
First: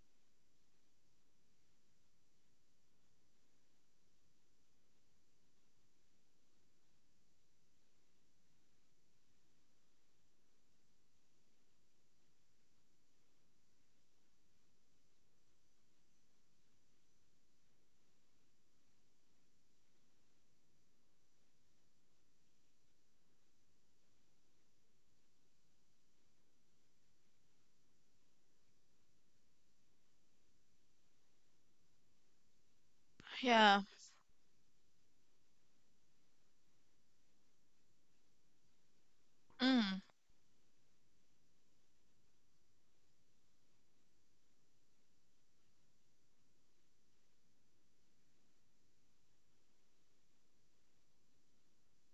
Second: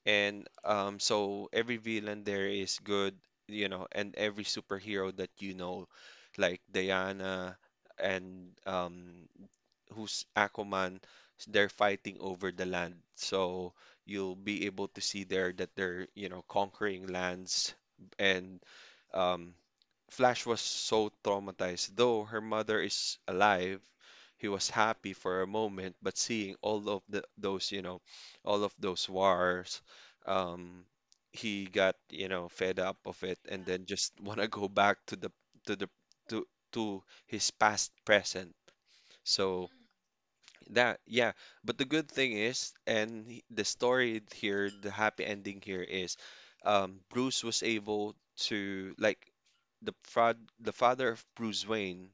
And so every villain there is good, and every superhero that you know, like Diana and who's Aquaman, they're fighting over the land. So you'll be able to see there that they're, conquering lands, and um, Flash was so traumatized. Though her mother is alive, he was happy for a moment, but seeing all of the, those, you know, all of those wars, um, he got, fed up of it and
Yeah.
then just want to go back to the to the to to his past present. So
Mm.
that, yeah. But the good thing is, the story here, the happy ending here is, Bruce was able to, like, the father of Bruce Wayne,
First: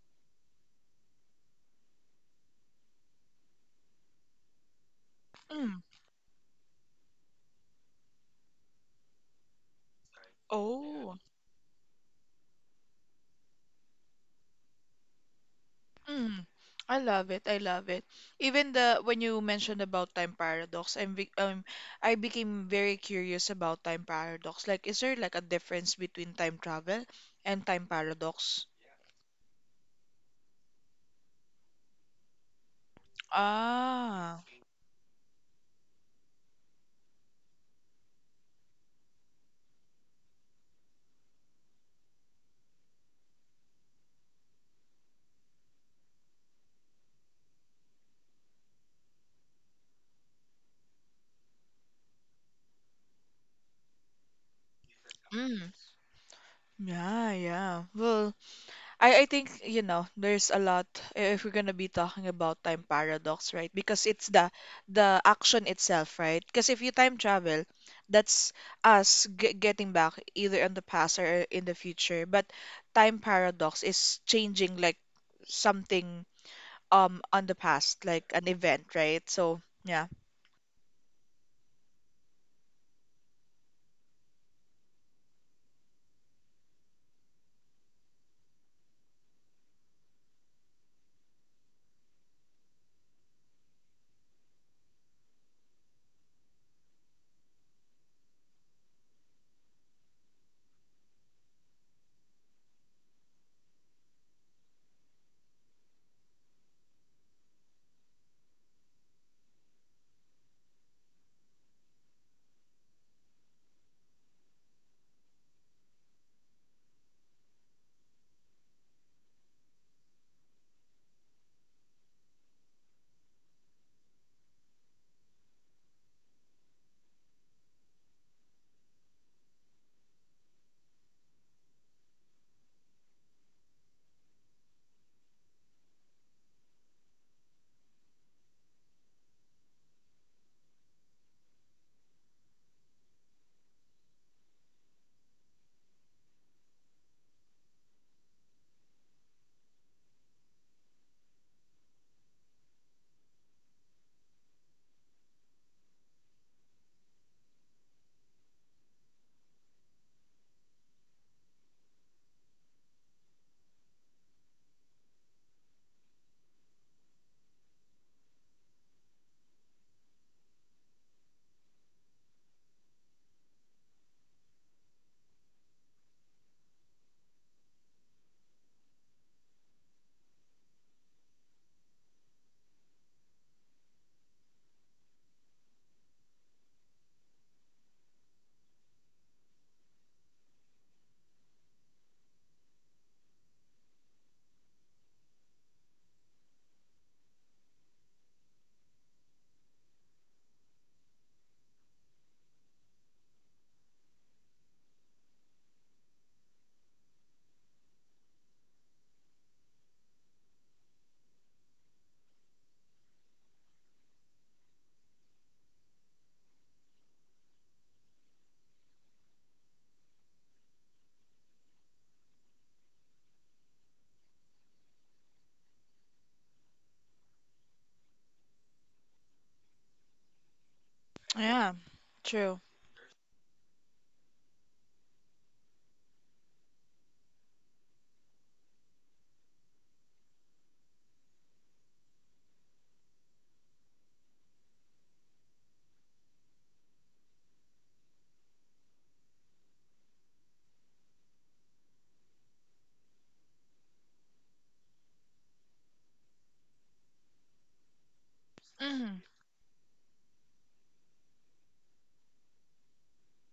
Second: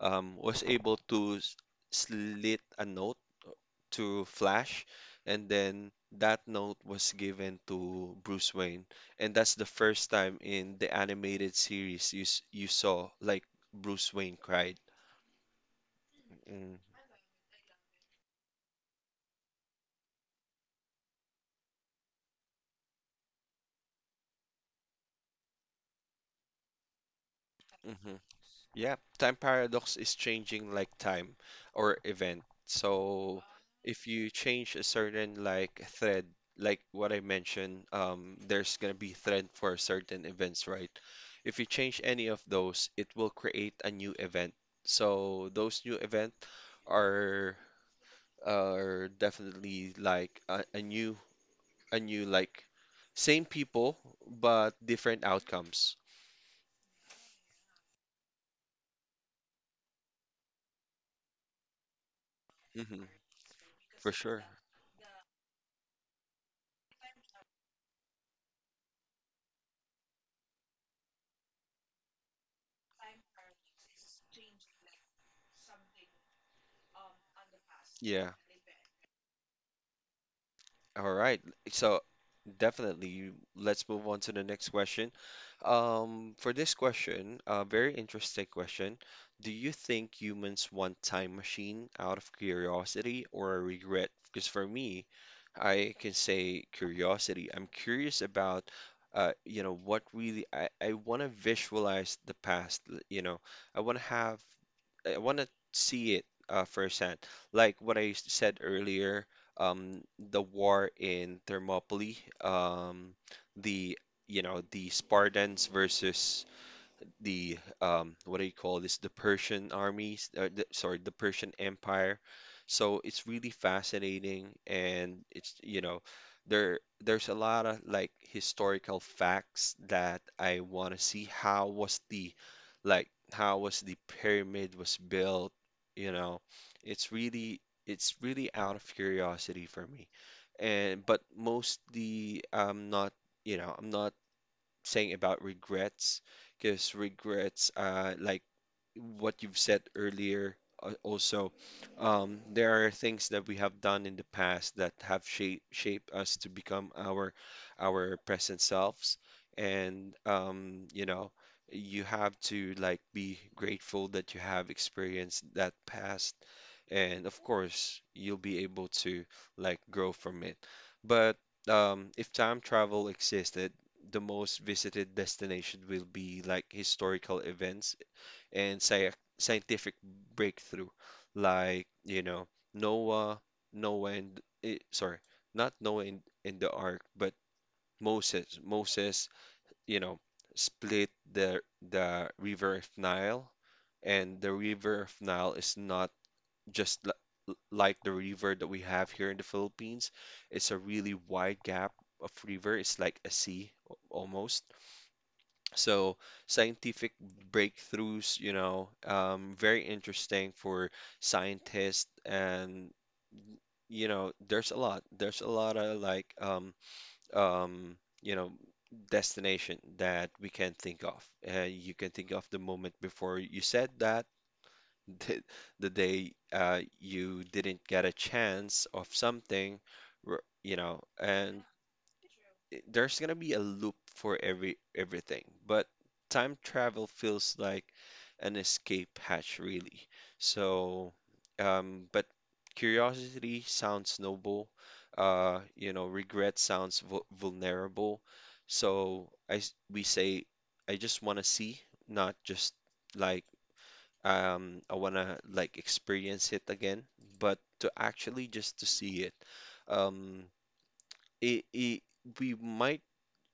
was able to slit a note to Flash, and
Mm.
then that note was given to Bruce Wayne, and that's the first time in the
Oh.
animated series you saw like Bruce Wayne cried.
Mm, I love it. I love it. Even the when you mentioned about time paradox, I became very curious about time paradox. Like, is there like a difference between time travel and time
Mm-hmm.
paradox?
Yeah, time paradox is changing like time or event. So if you
Ah.
change a certain like thread, like what I mentioned, there's gonna be thread for certain events, right? If you change any of those, it will create a new event. So those new event are are definitely like a new a new like same people but different
Mm.
outcomes.
Yeah, yeah. Well, I think, there's a lot if we're gonna be talking about time
hmm
paradox, right? Because
For
it's
sure.
the action itself, right? Because if you time travel, that's us g getting back either in the past or in the future. But time paradox is changing like something on the past, like
Yeah.
an event, right? So yeah,
All right. So definitely, let's move on to the next question. For this question, a very interesting question. Do you think humans want time machine out of curiosity or regret? Because for me, I can say curiosity. I'm curious about, what really I want to visualize the past. I want to have I want to see it firsthand. Like what I said earlier, the war in Thermopylae, um, the you know the Spartans versus the, what do you call this? The Persian armies, sorry, the Persian Empire. So it's really fascinating, and it's you know, there there's a lot of like historical facts that I want to see. How was the pyramid was built? You know, it's really out of curiosity for me, and but mostly I'm not saying about regrets, because regrets, like what you've said earlier, also, there are things that we have done in the past that have shaped us to become our present selves, and you have to like be grateful that you have experienced that past, and of course you'll be able to like grow from it. But if time travel existed, the most visited destination will be like historical events and scientific breakthrough, like, you know, Noah, Noah and, sorry, not Noah in, the ark, but Moses. Moses, you know, split the river of Nile, and the river of Nile is not just like the river that we have here in the Philippines. It's a really wide gap of river. It's like a sea, almost. So scientific breakthroughs, very interesting for scientists, and, there's a lot. There's a lot of like, um, you know, destination that we can think of. You can think of the moment before you said that, the, the day, you didn't get a chance of something, r- you know, and
yeah, true.
i- there's gonna be a loop for everything, but time travel feels like an escape hatch, really. So, but curiosity sounds noble. Regret sounds vulnerable. So we say, I just want to see, not just like, I want to like experience it again, but to actually just to
Mm,
see it. Um, it, it we might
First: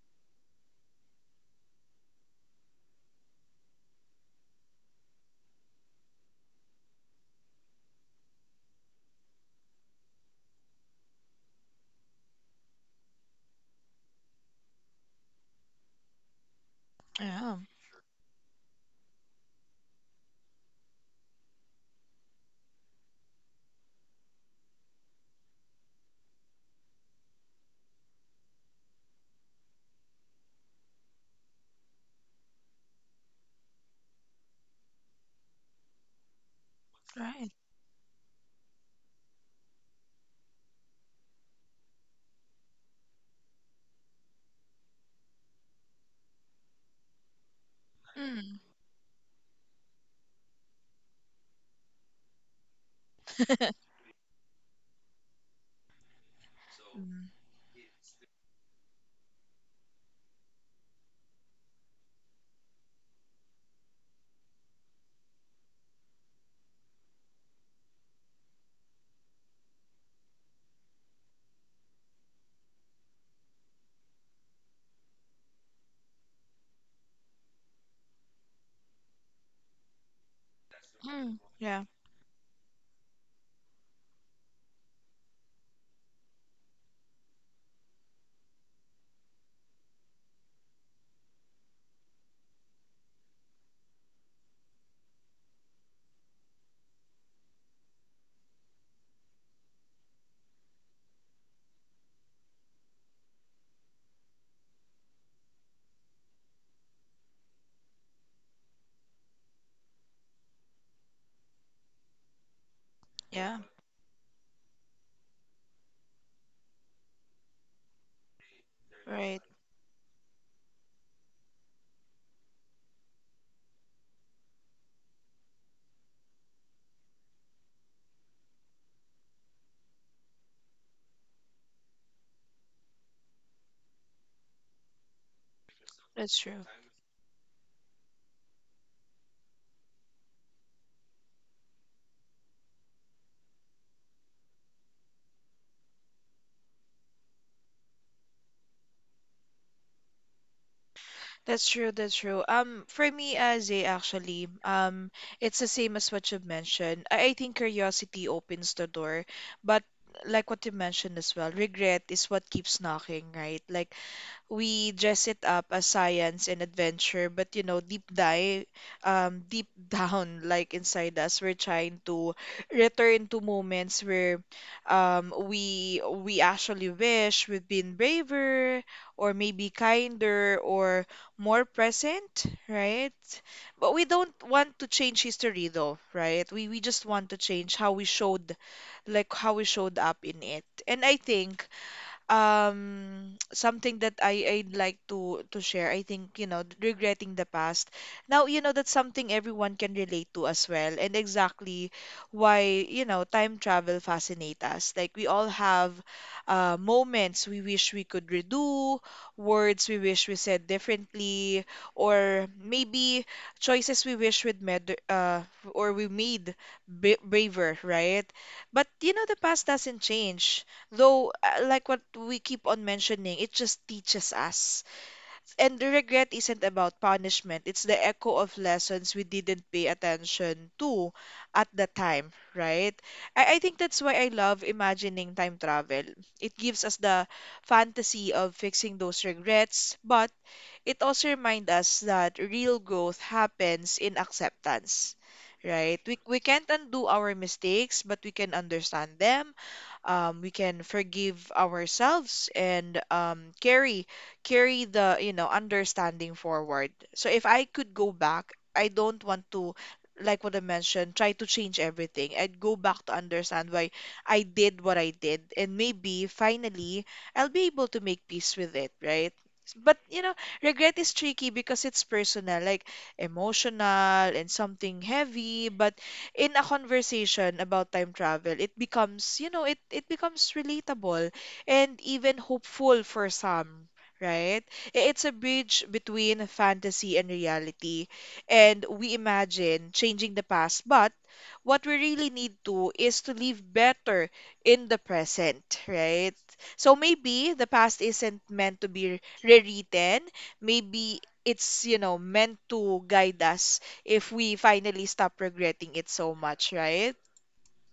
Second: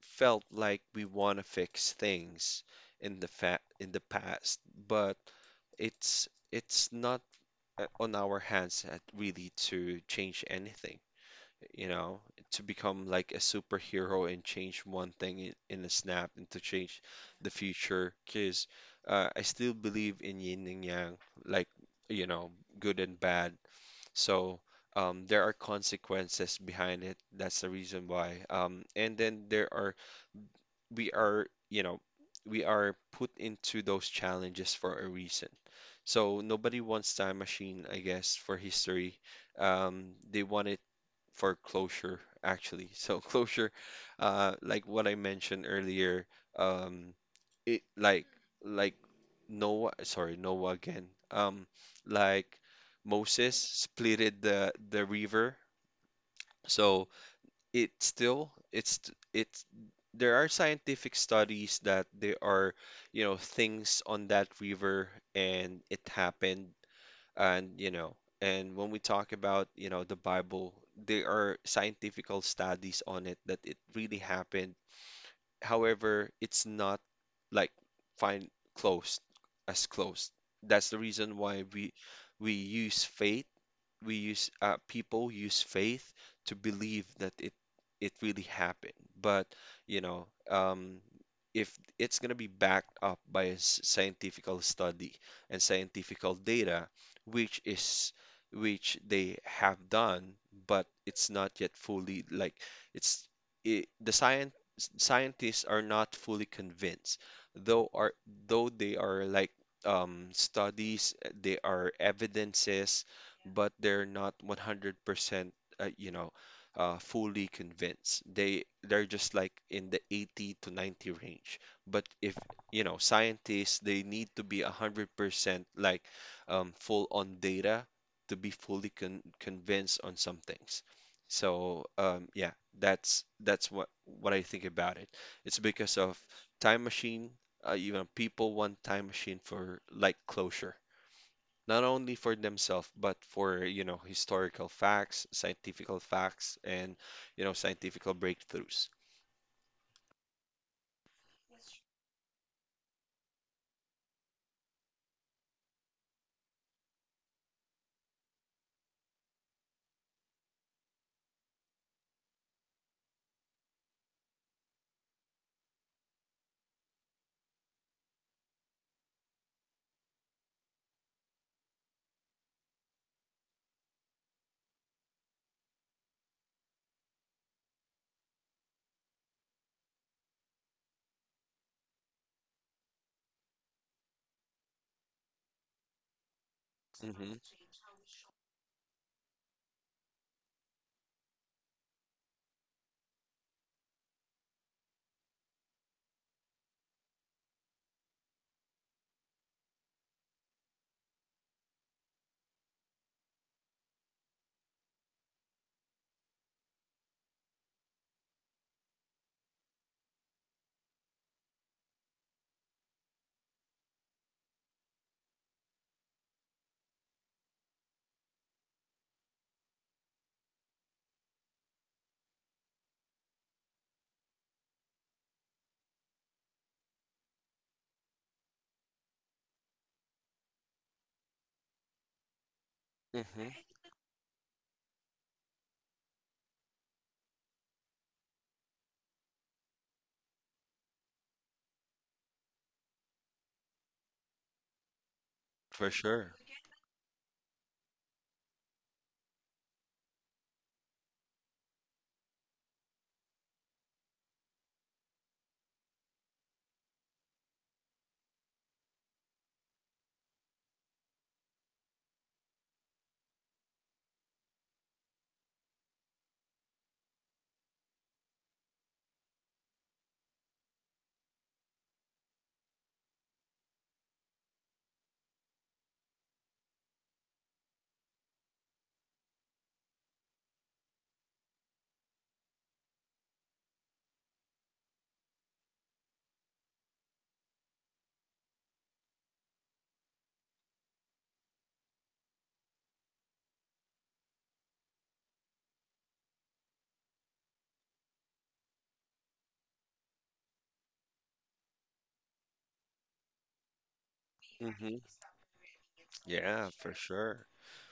felt like we want to fix things in the past, but it's not, on our hands at really to change anything, you know, to become like a superhero and change one thing in a snap and to change the
yeah,
future. Because, I still believe in yin and yang, like, you know, good and bad. So, there are consequences behind it. That's the reason why. And then there are we are, you know, we are put into those challenges for a reason. So nobody wants time
right.
machine, I guess, for history. They want it for closure, actually. So closure, like what I mentioned earlier, um, it like
Mm.
like Noah, sorry, Noah again. Like Moses splitted the river. So
Mm.
it still it's t- it's there are scientific studies that there are things on that river, and it happened. And and when we talk about the Bible, there are scientific studies on it that it really happened. However, it's not like find close as close. That's the reason
Mm,
why
yeah,
we use faith. We use uh, people use faith to believe that it really happened. But, you know, um, if it's gonna be backed up by a scientifical study and scientifical data, which is which they have done, but it's not yet fully like it's the science scientists are not fully convinced, though are though they are like, studies, they are evidences,
yeah,
but they're not 100% uh, you know fully convinced. They're just
right.
like in the 80 to 90 range, but if scientists, they need to be 100% like, full on data, to be fully convinced on some things. So, yeah, that's what I think about it. It's because of
That's true.
Time Machine, people want Time Machine for like closure, not only for themselves but for historical facts, scientifical facts, and scientifical breakthroughs.
That's true, that's true. For me as a actually, it's the same as what you mentioned. I think curiosity opens the door, but like what you mentioned as well, regret is what keeps knocking, right? Like, we dress it up as science and adventure, but deep down, like inside us, we're trying to return to moments where, we actually wish we'd been braver, or maybe kinder, or more present, right? But we don't want to change history, though, right? We just want to
Hmm.
change how we showed up in it, and I think something that I'd like to share. I think, regretting the past. Now, that's something everyone can relate to as well, and exactly why time travel fascinate us. Like, we all have, moments we wish we could redo, words we wish we said differently, or maybe choices we wish we'd made or we made b braver, right? But, the past doesn't change. Though, like what we keep on mentioning, it just teaches us. And the regret isn't about punishment, it's the echo of lessons we didn't pay attention to at the time, right?
Hmm.
I think that's why I love imagining time travel. It gives us the fantasy of fixing those regrets, but it also reminds us that real growth happens in acceptance,
For
right? We,
sure.
we can't undo our mistakes, but we can understand them. We can forgive ourselves, and carry the understanding forward. So if I could go back, I don't want to, like what I mentioned, try to change everything. I'd go back to understand why I did what I did, and maybe finally I'll be able to make peace with it, right? But, regret is tricky because it's personal, like emotional and something heavy. But in a conversation about time travel, it becomes, you know, it becomes relatable and even hopeful for some. Right? It's a bridge between fantasy and reality. And we imagine changing the past, but what we really need to is to live better in the present, right? So maybe the past isn't meant to be rewritten, maybe it's, meant to guide us if we
Hmm.
finally stop regretting it so
Yeah,
much,
for
right?
sure.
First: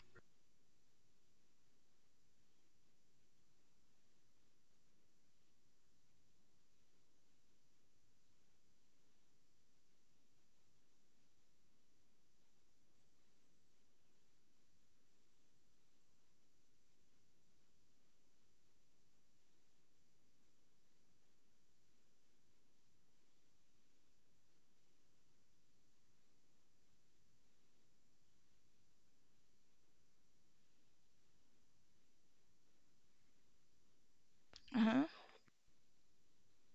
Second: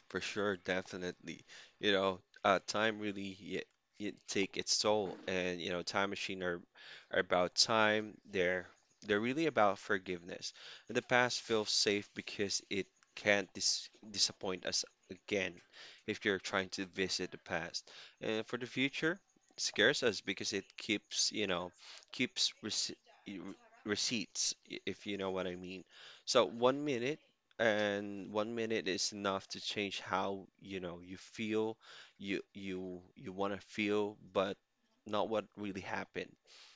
For sure, definitely. You know, time really y y take its toll, and you know, Time Machine are about time. They're really about forgiveness. And the past feels safe because it can't disappoint us again if you're trying to visit the past. And for the future, it scares us because it keeps y- re- receipts, if you know what I mean. So one minute and one minute is enough to change how you feel, you want to feel, but
Uh-huh.
not what really happened.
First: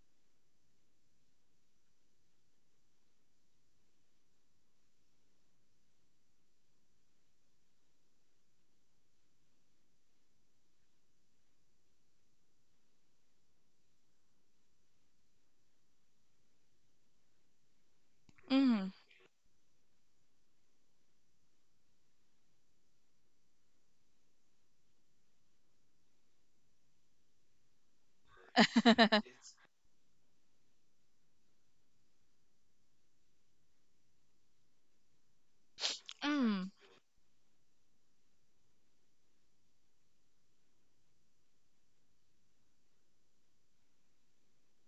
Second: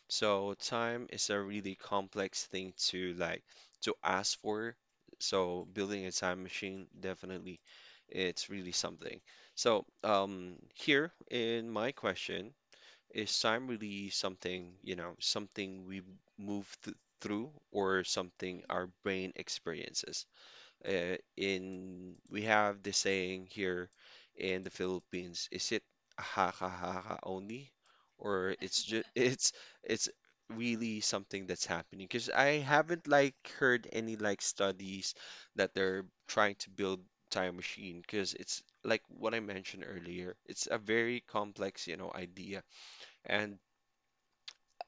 So time is a really complex thing to like to ask for. So building a time machine, definitely, it's really something. So here in my question, is time really something, you know, something we move th through, or something
Mm.
our brain experiences? In We have the saying here in the Philippines, is it haka haka only, or it's just it's really something that's happening? Because I haven't like heard any like studies that they're trying to
Mm.
build time machine. Because it's like what I mentioned earlier, it's a very complex idea, and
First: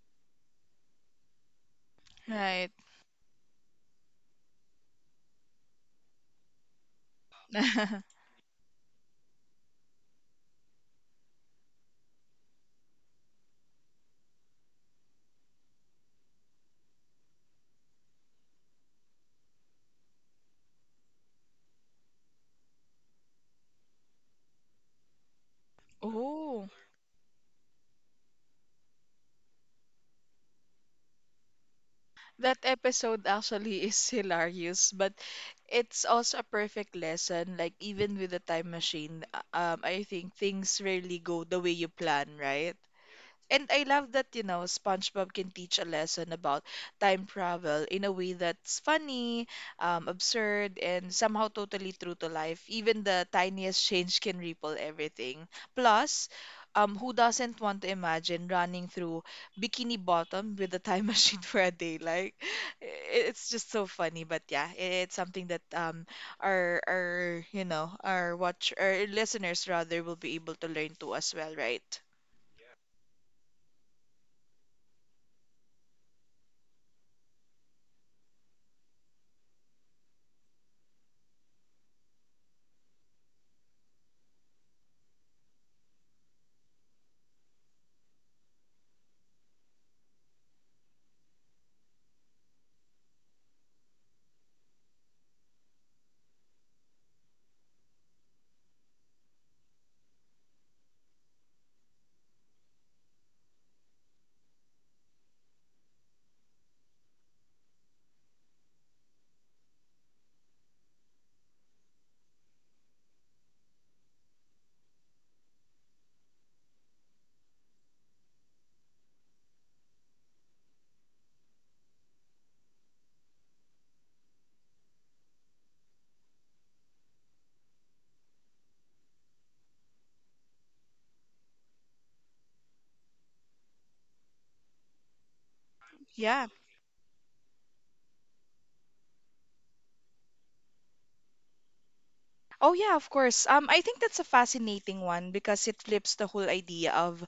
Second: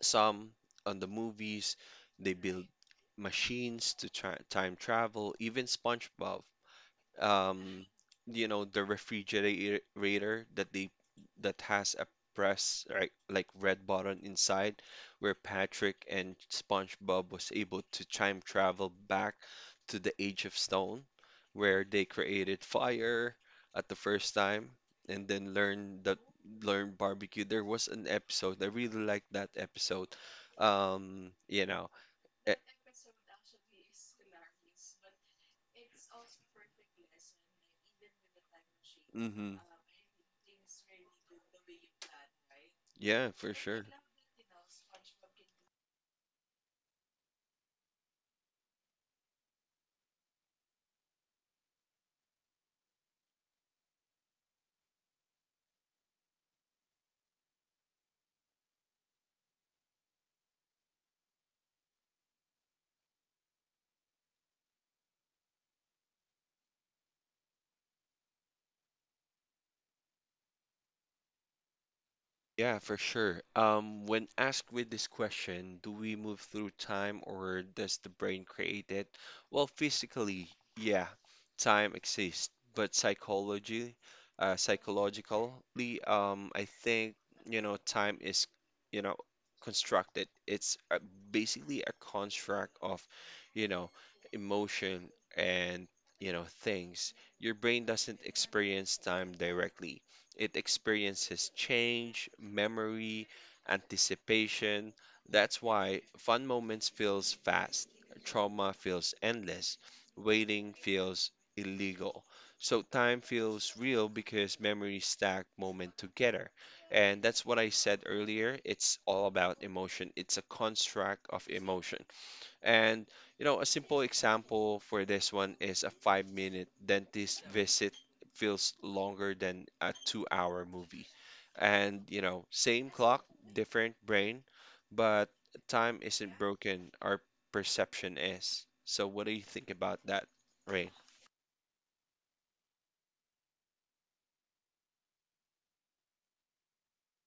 some on the movies they build
Right.
machines to try time travel. Even SpongeBob, um, the refrigerator that has a press right like red button inside, where Patrick and SpongeBob was able to time travel back to the Age of Stone, where they created fire at the first time and then
Oh,
learn barbecue. There was an episode. I really liked that episode. Um, you know, e-
that episode actually is hilarious, but it's also a perfect lesson. Like even with the time machine,
Mm-hmm.
I think things rarely go the way you plan, right?
Yeah, for
And I
sure.
love that, you know, SpongeBob can teach a lesson about time travel in a way that's funny, absurd, and somehow totally true to life. Even the tiniest change can ripple everything. Plus, who doesn't want to imagine running through Bikini Bottom with a time machine for a day? Like, it's just so funny. But yeah, it's something that you know, our listeners rather will be able to learn to as well, right?
Yeah, for sure. When asked with this question, do we move through time or does the brain create it? Well, physically, yeah, time exists, but psychologically, I think, time is, you know, constructed. It's basically a construct of, you know, emotion, and, things. Your brain doesn't experience time directly. It experiences change, memory, anticipation. That's why fun moments feels fast, trauma feels endless, waiting feels illegal. So time feels real because memories stack moment together. And that's what I said earlier. It's all about emotion. It's a construct of emotion. And a simple example for this one is a 5-minute dentist visit feels longer than a 2-hour movie. And same clock, different brain, but time isn't broken, our perception is. So what do you think about that, Rain?
Oh yeah, of course. I think that's a fascinating one because it flips the whole idea of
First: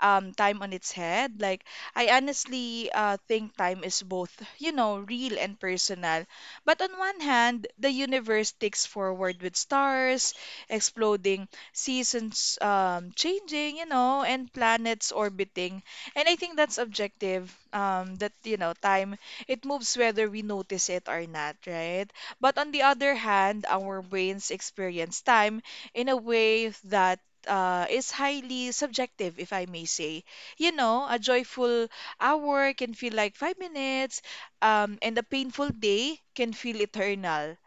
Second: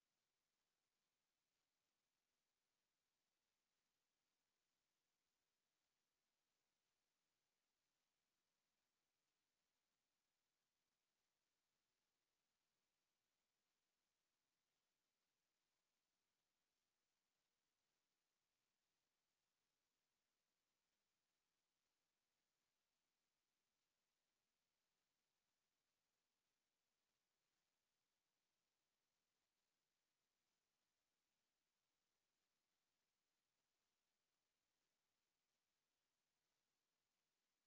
time on its head. Like, I honestly think time is both, you know, real and personal. But on one hand, the universe ticks forward with stars exploding, seasons changing, you know, and planets orbiting. And I think that's objective. That, you know, time, it moves whether we notice it or not, right? But on the other hand, our brains experience time in a way that is highly subjective, if I may say. You know, a joyful hour can feel like 5 minutes, and a painful day can feel eternal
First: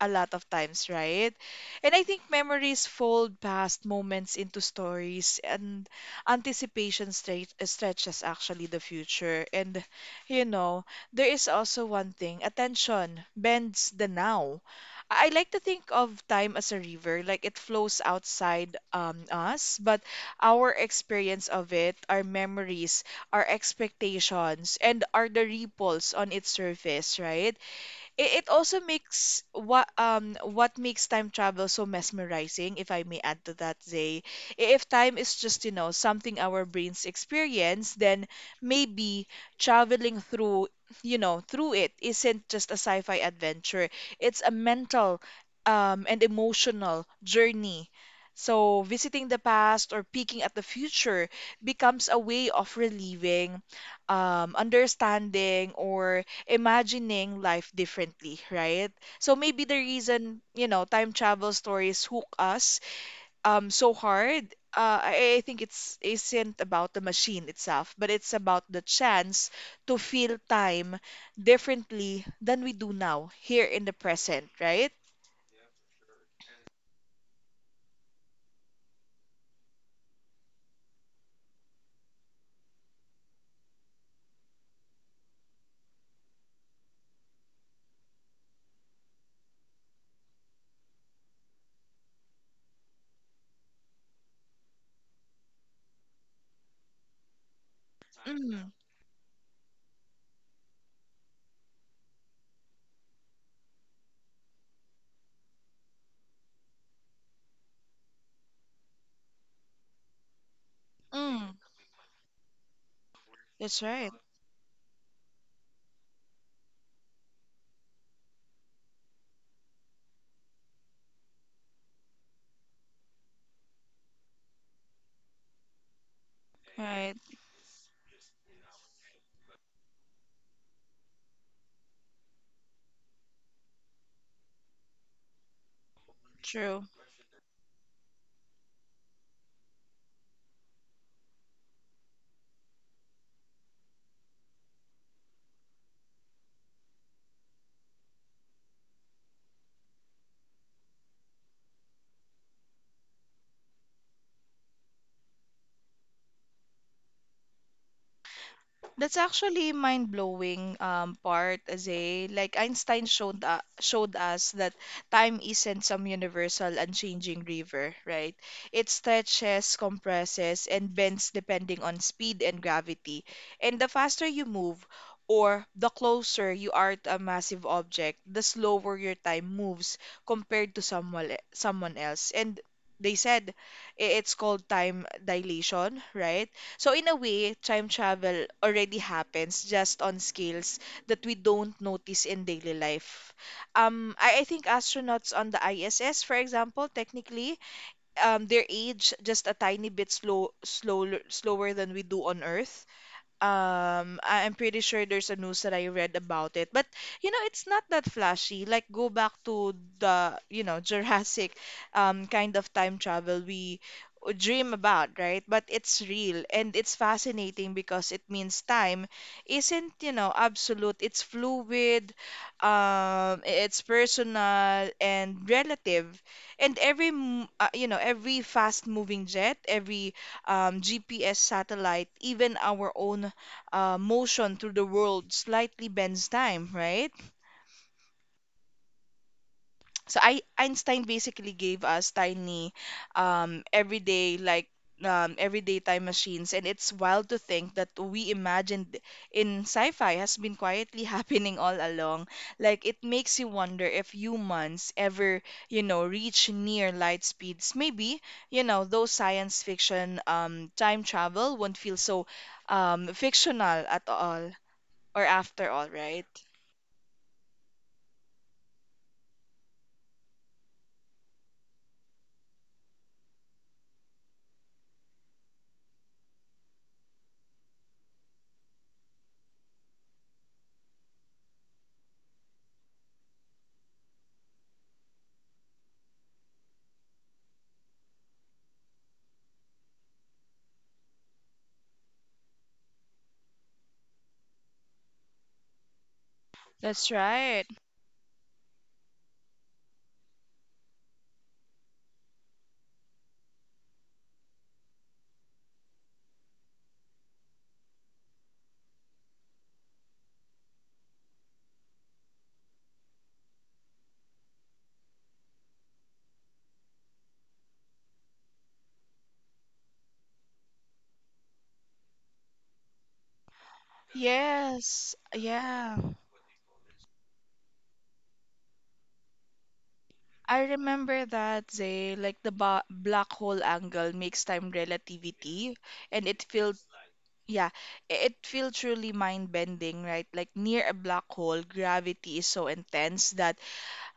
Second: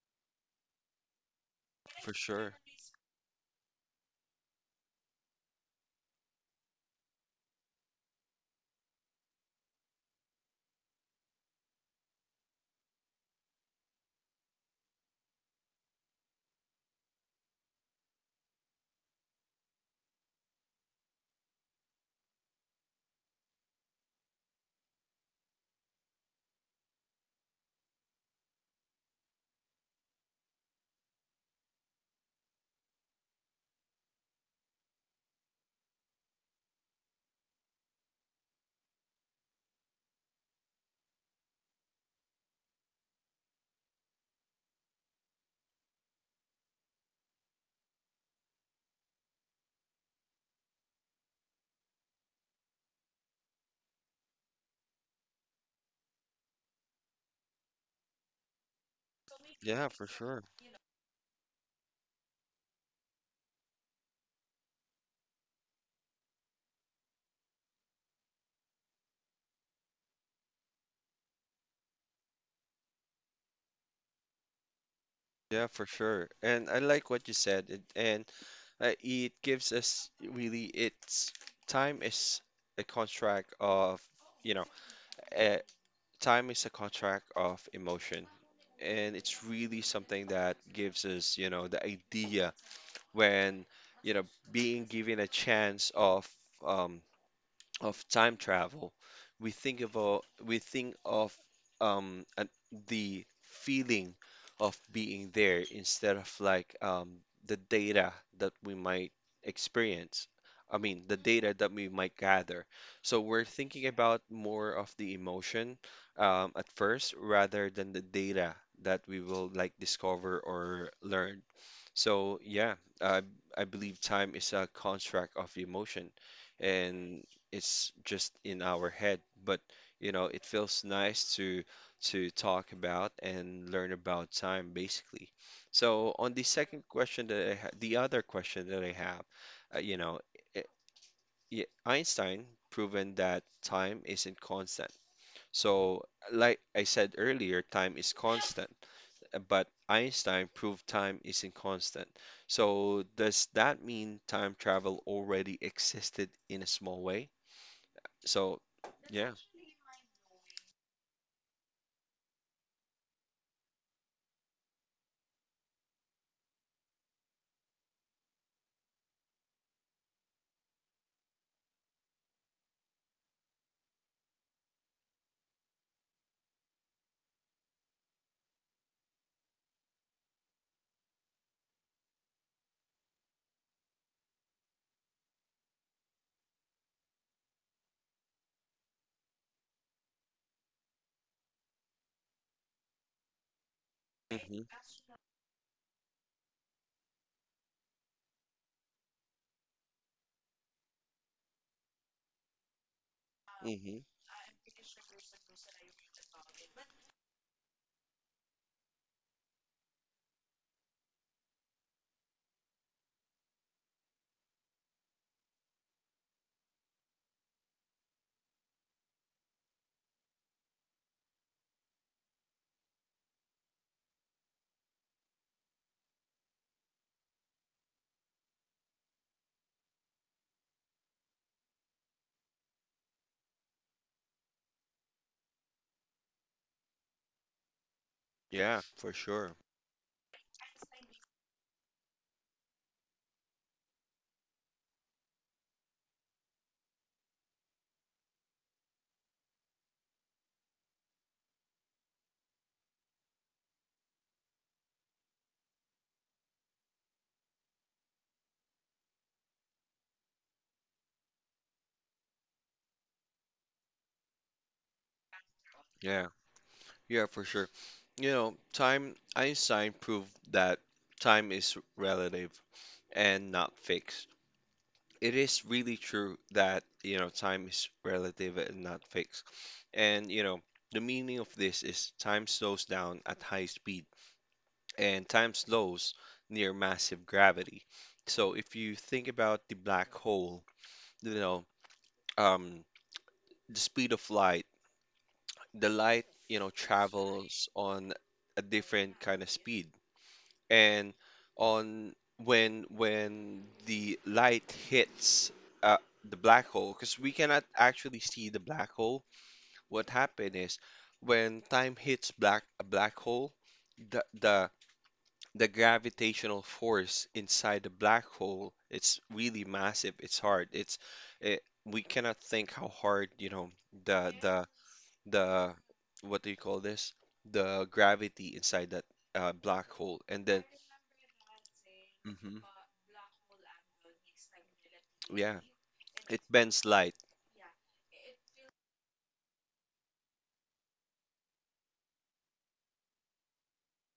a lot of times, right? And I
For
think
sure.
memories fold past moments into stories, and anticipation stretches actually the future. And, you know, there is also one thing attention bends the now. I like to think of time as a river, like it flows outside us, but our experience of it, our memories, our expectations, and are the ripples on its surface, right? It also makes what makes time travel so mesmerizing, if I may add to that, Zay. If time is just, you know, something our brains experience, then maybe traveling through, through it isn't just a sci-fi adventure. It's a mental and emotional journey. So visiting the past or peeking at the future becomes a way of relieving, understanding, or imagining life differently, right? So maybe the
Yeah, for
reason,
sure.
you know, time travel stories hook us so hard, I think it's isn't about the machine itself, but it's about the chance to feel time differently than we do now, here in the present, right?
Yeah, for sure. And I like what you said. It gives us really, it's time is a contract of, you know, uh, time is a contract of emotion. And it's really something that gives us, the idea when, you know, being given a chance of um, of time
Mm,
travel, we think of a, we think of an, the feeling of being there instead of like the data that we might experience. I mean, the data
mm,
that we might gather. So we're
that's
thinking
right.
about more of the emotion, at first, rather than the data that we will like discover or learn. So yeah, I I believe time is a construct of emotion,
Right.
and it's just in our head. But it feels nice to talk about and learn about time, basically. So on the
True.
second question that I ha the other question that I have, uh, you know, eh, yeah, Einstein proven that time isn't constant. So like I said earlier, time is constant, but Einstein proved time isn't constant. So does that mean time travel already existed in a small way? So
That's
yeah.
actually mind-blowing part, Zay. Like Einstein showed us that time isn't some universal unchanging river, right? It stretches, compresses, and bends depending on speed and gravity. And the faster you move, or the closer you are to a massive object, the slower your time moves compared to someone else. And they said it's called time dilation, right? So in a way, time travel already happens just on scales that we don't notice in daily life. I think
Hmm.
astronauts on the ISS, for example, technically, their age just a tiny bit slower than we do on Earth.
Hmm.
I'm pretty sure there's a news that I read about it. But, you know, it's not that flashy. Like, go back to the, you know, Jurassic kind of time travel we dream about, right? But it's real and it's fascinating because it means time isn't, you know, absolute. It's fluid, it's personal and relative. And you know, every fast-moving jet, every GPS satellite, even our own motion through the world slightly bends time, right?
Yeah, for sure.
So Einstein basically gave us tiny, um, everyday like everyday time machines, and it's wild to think that we imagined in sci-fi has been quietly happening all along. Like it makes you wonder if humans ever, you know, reach near light speeds. Maybe, you know, those science fiction time travel won't feel so fictional at all or after all, right?
Yeah. Yeah, for sure. You know, time Einstein proved that time is relative and not fixed. It is really true that, time is relative and not fixed. And the meaning of this is time slows down at high speed, and time slows near massive gravity. So if you think about the black hole, you know, um, the speed of light, the light,
That's right.
travels on a different kind of speed. And on when the light hits uh, the black hole, because we cannot actually see the black hole, what happened is when time hits black a black hole, the the the gravitational force inside the black hole, it's really massive, it's hard, we cannot think how hard, the the
Yes,
the
yeah.
what do you call this, the gravity inside that black hole, and
I
then.
remember that, Zay, like the
Hmm.
ba black hole angle makes time
Yeah,
relativity, and
it
it feels
bends light.
Yeah, it feels truly mind-bending, right? Like near a black hole, gravity is so intense that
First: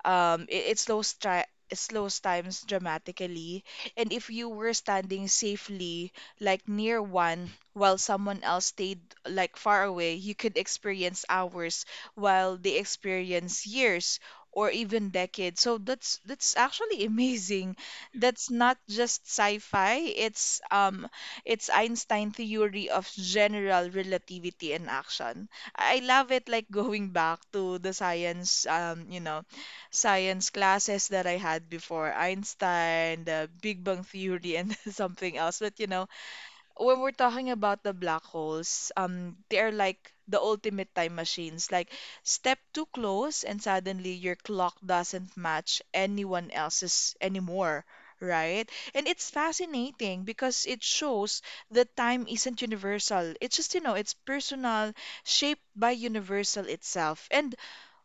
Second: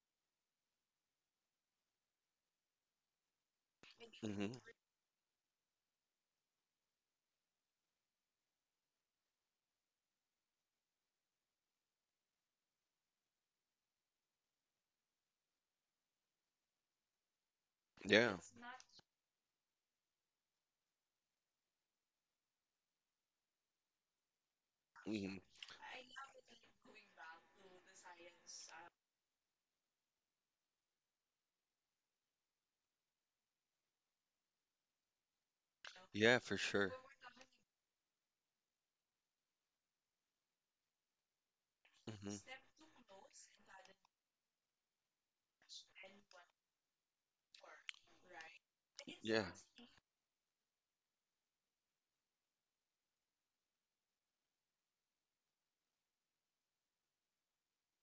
um, it it slows times dramatically, and if you
Hmm.
were standing safely, like near one, while someone else stayed like far away, you could experience hours while they experience years or even decades. So that's actually amazing.
Yeah.
That's not just sci-fi. It's Einstein theory of general relativity in
Hmm.
action. I love it like going back to the science you know science classes that I had before, Einstein, the Big Bang Theory, and something else. But you know,
Yeah, for sure.
when we're talking about the black holes, they are like the ultimate time machines. Like
Hmm.
step too close, and suddenly your clock doesn't match anyone else's anymore. Right? And it's
Yeah.
fascinating because it shows that time isn't universal. It's just, you know, it's personal, shaped by universal itself. And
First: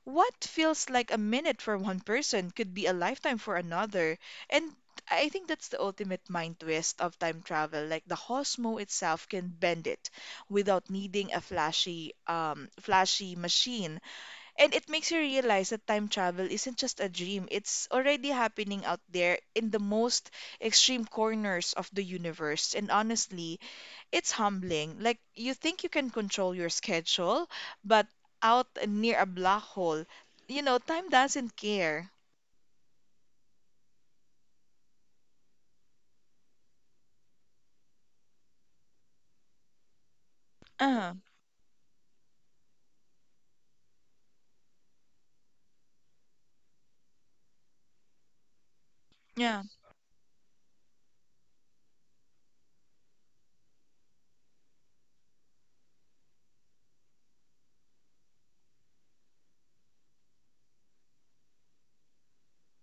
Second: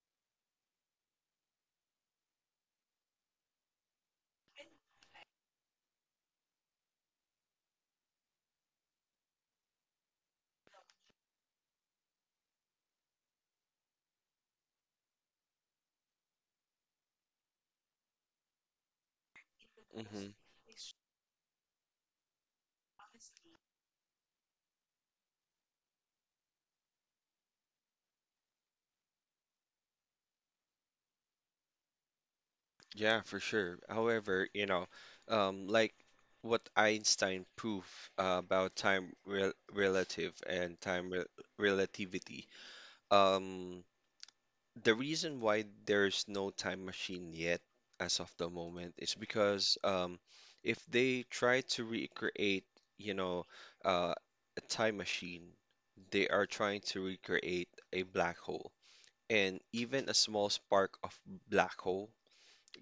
what feels like a minute for one person could be a lifetime for another. And I think that's the ultimate mind twist of time travel. Like the Cosmo itself can bend it without needing a flashy machine. And it makes you realize that time travel isn't just a dream. It's already happening out there in the most
Hmm.
extreme corners of the universe. And honestly, it's humbling. Like you think you can control your schedule, but out near a black hole, you know, time doesn't care.
Yeah, for sure. However, like what Einstein proved, about time relative and time
uh
relativity. Um, the reason why there's no time machine yet, as of the moment, is
Yeah.
because if they try to recreate, you know, uh, a time machine, they are trying to recreate a black hole. And even a small spark of black hole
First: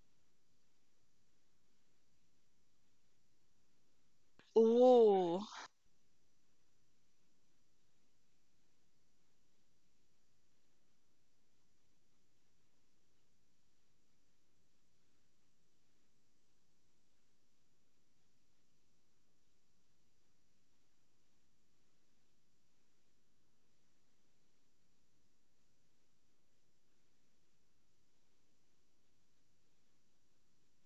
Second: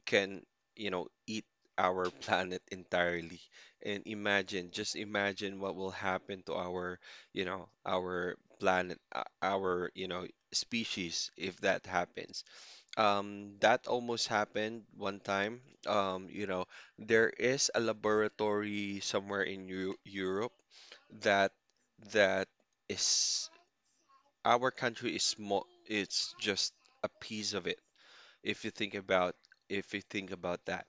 can eat our planet entirely. And imagine, just
Oh,
imagine what will happen to our planet, our species if that happens. That almost happened one time. There is a laboratory somewhere in Eu Europe, that that is, our country is small, it's just a piece of it. If you think about that,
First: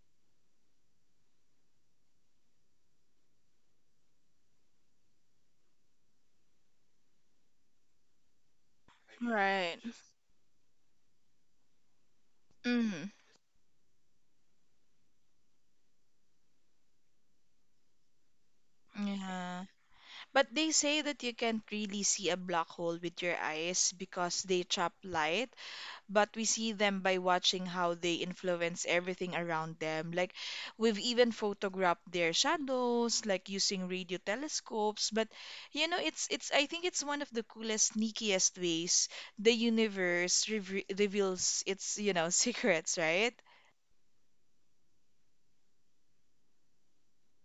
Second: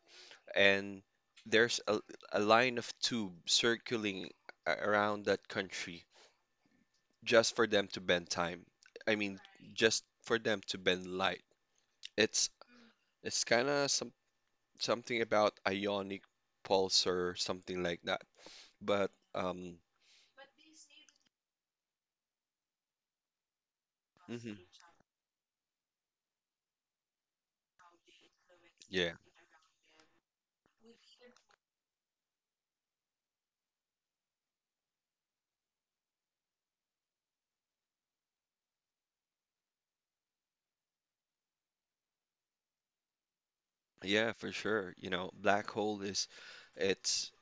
and there's a line of tube circling around that country just for them to bend time. I mean,
right.
just for them to bend light. It's
Mm.
it's kind of something about ionic pulse or something like that. But
Yeah. But they say that you can't really see a black hole with your eyes because
mhm,
they trap light, but we see them by watching how they influence
yeah,
everything around them. Like we've even photographed their shadows, like using radio telescopes. But you know, it's I think it's one of the coolest, sneakiest ways the universe reveals its, you know, secrets, right?
yeah, for sure. You know, black hole is it's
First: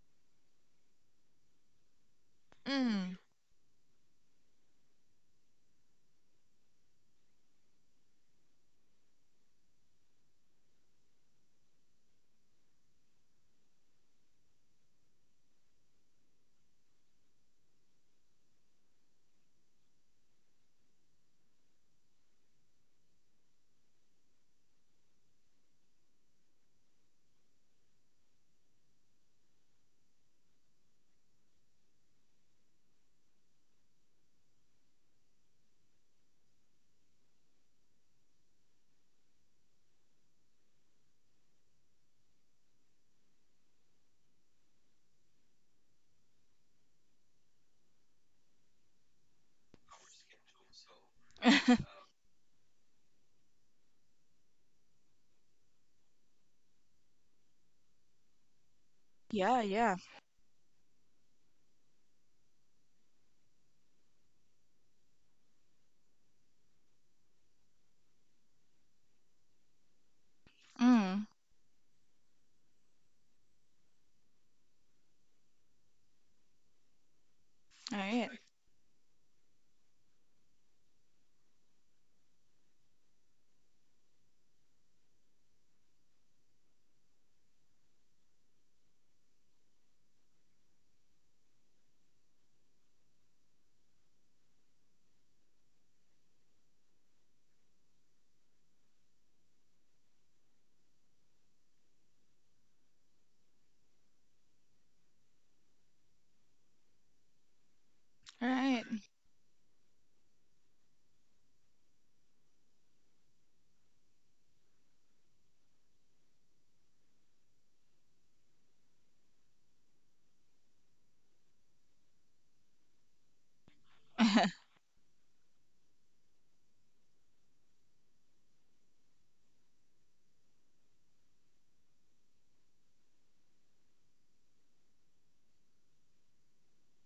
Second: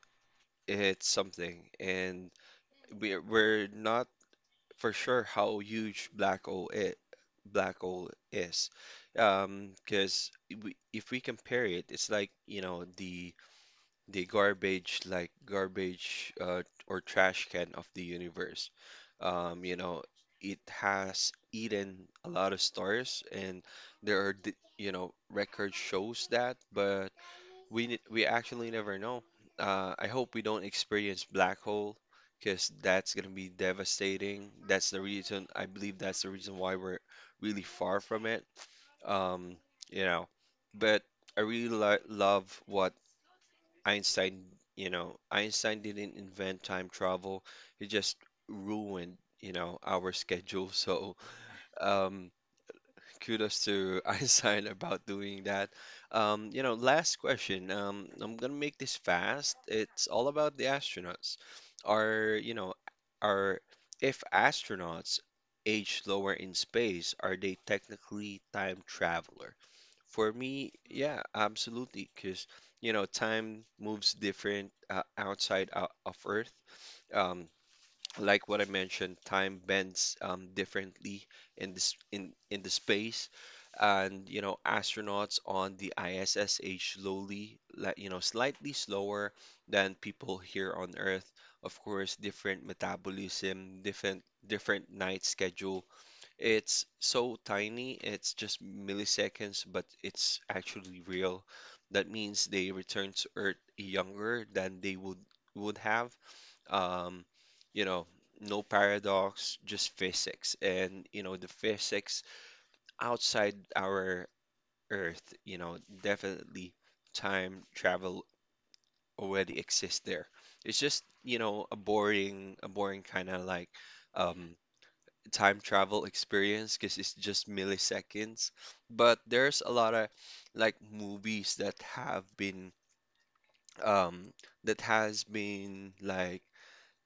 it's something, and
Mm.
we're not for sure how huge black hole is. 'Cause if we compare it, it's like, the garbage, like garbage, or trash can of the universe. Um, you know, it has eaten a lot of stars, and there are, d- you know, record shows that, but we actually never know. I hope we don't experience black hole because that's gonna be devastating. That's the reason I believe, that's the reason why we're really far from it. Um, you know, but I really lo love what Einstein, Einstein didn't invent time travel. He just ruined our schedule. So, um, kudos to Einstein about doing that. Last question. I'm gonna make this fast.
Yeah, yeah.
It's all about the astronauts. Are, you know, are if astronauts age lower in space, are they technically time traveler? For me, yeah,
Mm.
absolutely, because time moves different outside of Earth. Um,
All right.
like what I mentioned, time bends differently in the space, and astronauts on the ISS age slowly, like slightly slower than people here on Earth. Of course, different metabolism, different night schedule. It's so tiny, it's just milliseconds, but it's actually real. That means they return to Earth younger than they would have. um, you know,
All
no
right.
paradox, just physics. And the physics outside our Earth definitely time travel already exists there. It's just a boring kind of like um, time travel experience because it's just milliseconds. But there's a lot of like movies um that has been like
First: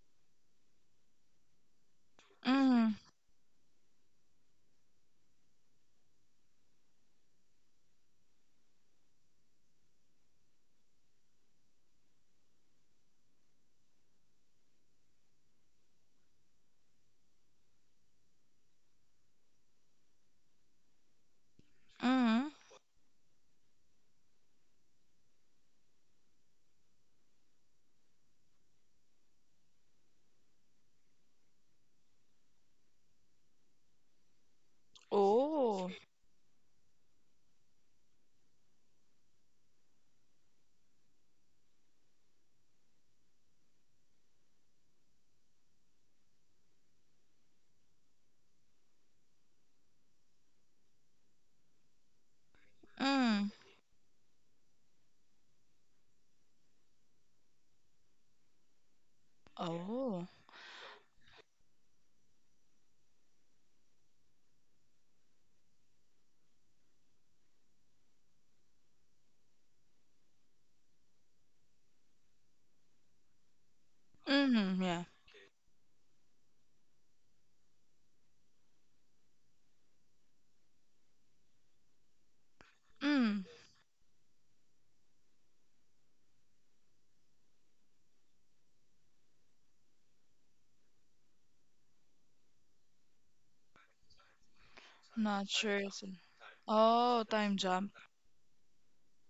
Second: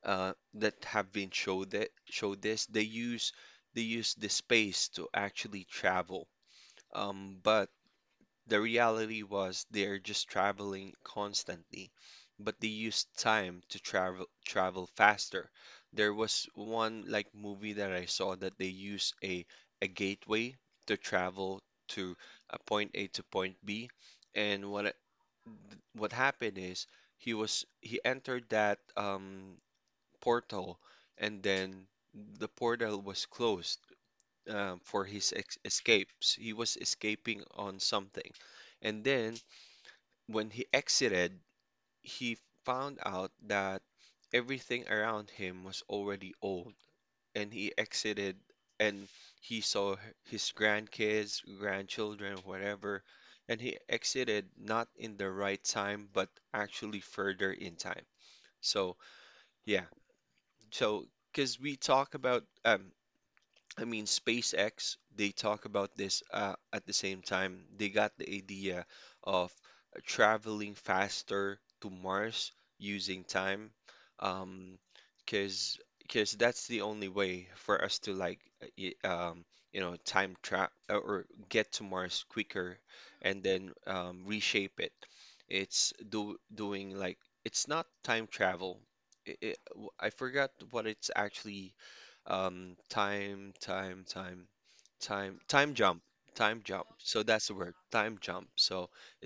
that show this. they
Mm.
use they use the space to actually travel, but the reality was they're just traveling constantly, but they used time to travel faster. There was one like movie that I saw that they use a gateway to travel to
Mm.
a point A to point B, and what happened is he entered that portal, and then the portal was closed, for his ex
Oh.
escapes. He was escaping on something. And then when he exited, he found out that everything around him was already old, and he exited and he saw his grandkids, grandchildren, whatever,
Mm.
and he exited not in the right time, but actually further in time. So, yeah.
Oh.
So, because we talk about, I mean, SpaceX, they talk about this at the same time. They got the idea of traveling faster to Mars using time, um,
Mm. Yeah.
because that's the only way for us to like time trap, or get to Mars quicker, and
Mm.
then reshape it. It's do doing, like, it's not time travel. I forgot what it's actually, um, time, time, time,
Not
time
sure.
jump,
So-
time jump.
Oh,
So that's the
time
word,
jump.
time jump. So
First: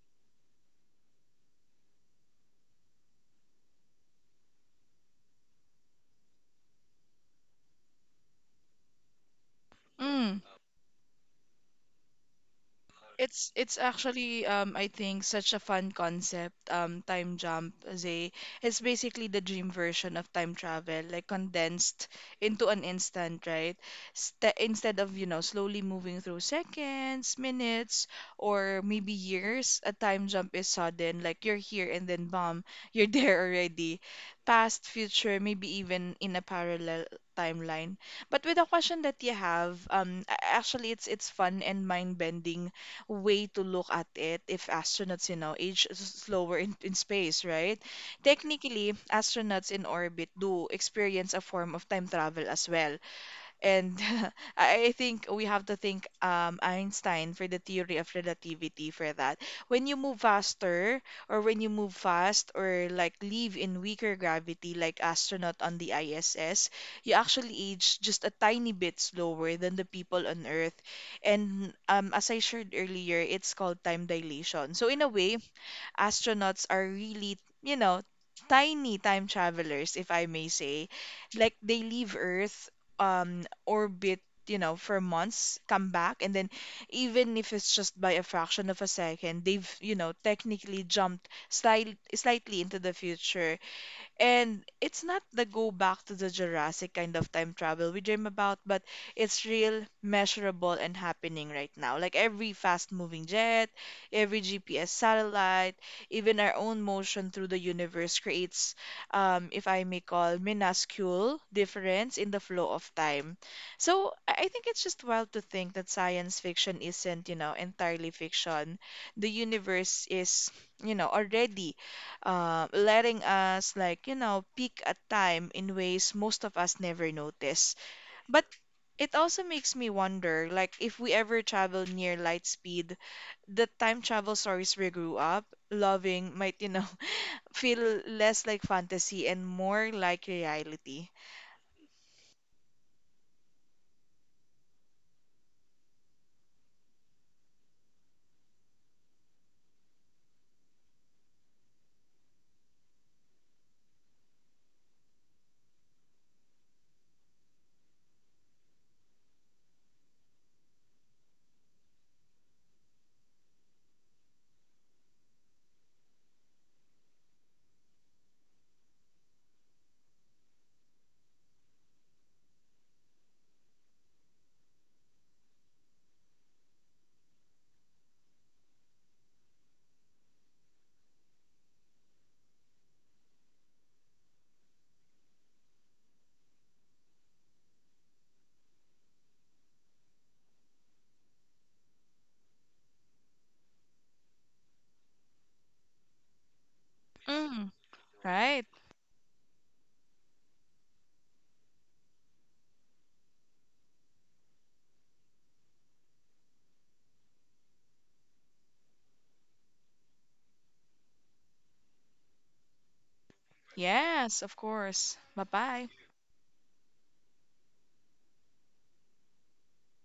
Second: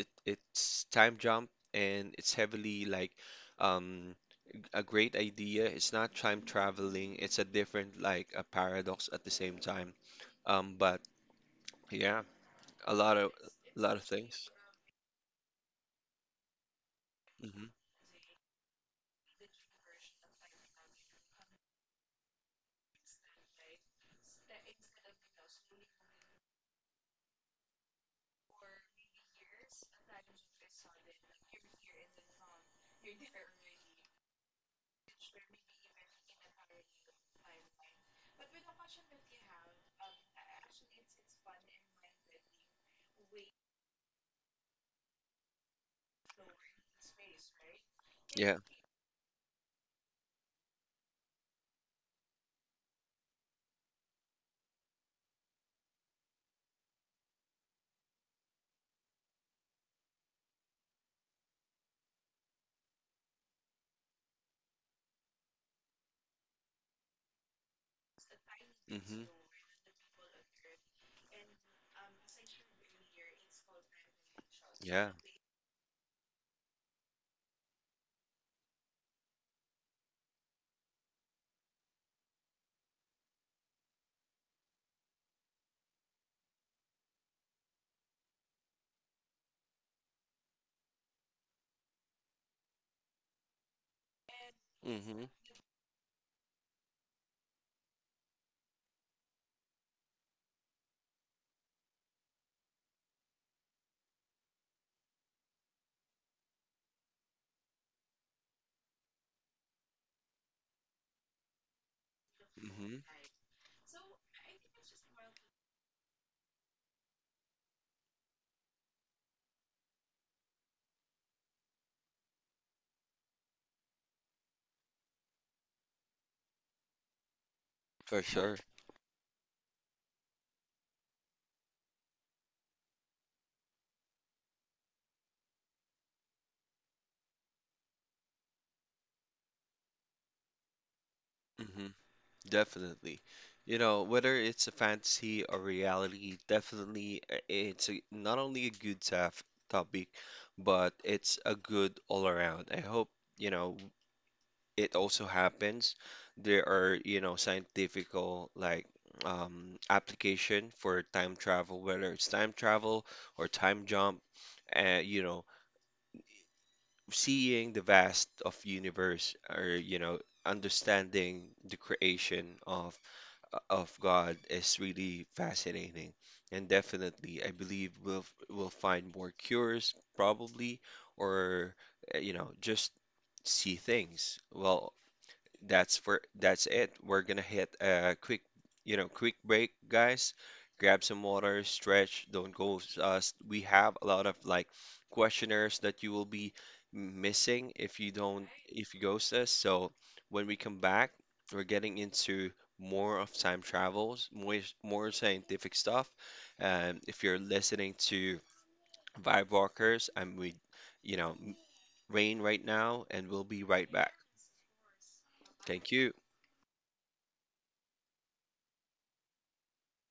it's time jump, and it's heavily, like, um a great idea. It's not time traveling. It's a different, like, a paradox at the same time.
Mm.
But yeah, a lot of
It's
a
it's
lot of things.
actually I think such a fun concept. Time
Mm-hmm.
jump, Zay. It's basically the dream version of time travel, like condensed into an instant, right? St Instead of, you know, slowly moving through seconds, minutes, or maybe years, a time jump is sudden, like you're here and then bam, you're there already. Past, future, maybe even in a parallel timeline. But with the question that you have, actually it's fun and mind-bending way to look at it if astronauts, you know, slower in space, right?
Yeah.
Technically, astronauts in orbit do experience a form of time travel as well. And I think we have to thank Einstein for the theory of relativity for that. When you move fast, or like live in weaker gravity, like astronaut on the ISS, you actually age just a tiny bit
Mm-hmm.
slower than the people on Earth. And as I shared earlier, it's called time dilation. So in
Yeah.
a way, astronauts are really, you know, tiny time travelers, if I may say. Like they leave Earth, orbit, you know, for months, come back, and then even if it's just by a fraction of a second, they've, you know, technically jumped slightly into the future. And it's
Mm-hmm.
not the go back to the Jurassic kind of time travel we dream about, but it's real, measurable, and happening right now. Like every fast moving jet, every GPS satellite, even our own motion through the universe creates, if I may call, minuscule difference in the flow of
Mm-hmm.
time. So I think it's just wild to think that science fiction isn't, you know, entirely fiction. The universe is, you know, already letting us like you know peak at time in ways most of us never notice,
For
but
sure.
it also makes me wonder like if we ever travel near light speed, the time travel stories we grew up loving might you know feel less like fantasy and more like reality.
Mm-hmm. Definitely. You know, whether it's a fantasy or reality, definitely, not only a good topic, but it's a good all around. I hope, you know, it also happens. There are scientifical, like application for time travel, whether it's time travel or time jump, and seeing the vast of universe or understanding the creation of God is really fascinating. And definitely, I believe we'll we'll find more cures probably, or just see things. Well, that's it. We're gonna hit a quick break, guys. Grab some water, stretch, don't go, we have a lot of like questionnaires that you will be
Mm.
missing if you don't,
Right.
if you ghost us. So when we come back, we're getting into more of time travels, more scientific stuff. If you're listening to Vibe Walkers, I'm with, you know, M- Rain right now, and we'll be right back.
Yes, of course. Bye
Thank
bye.
you.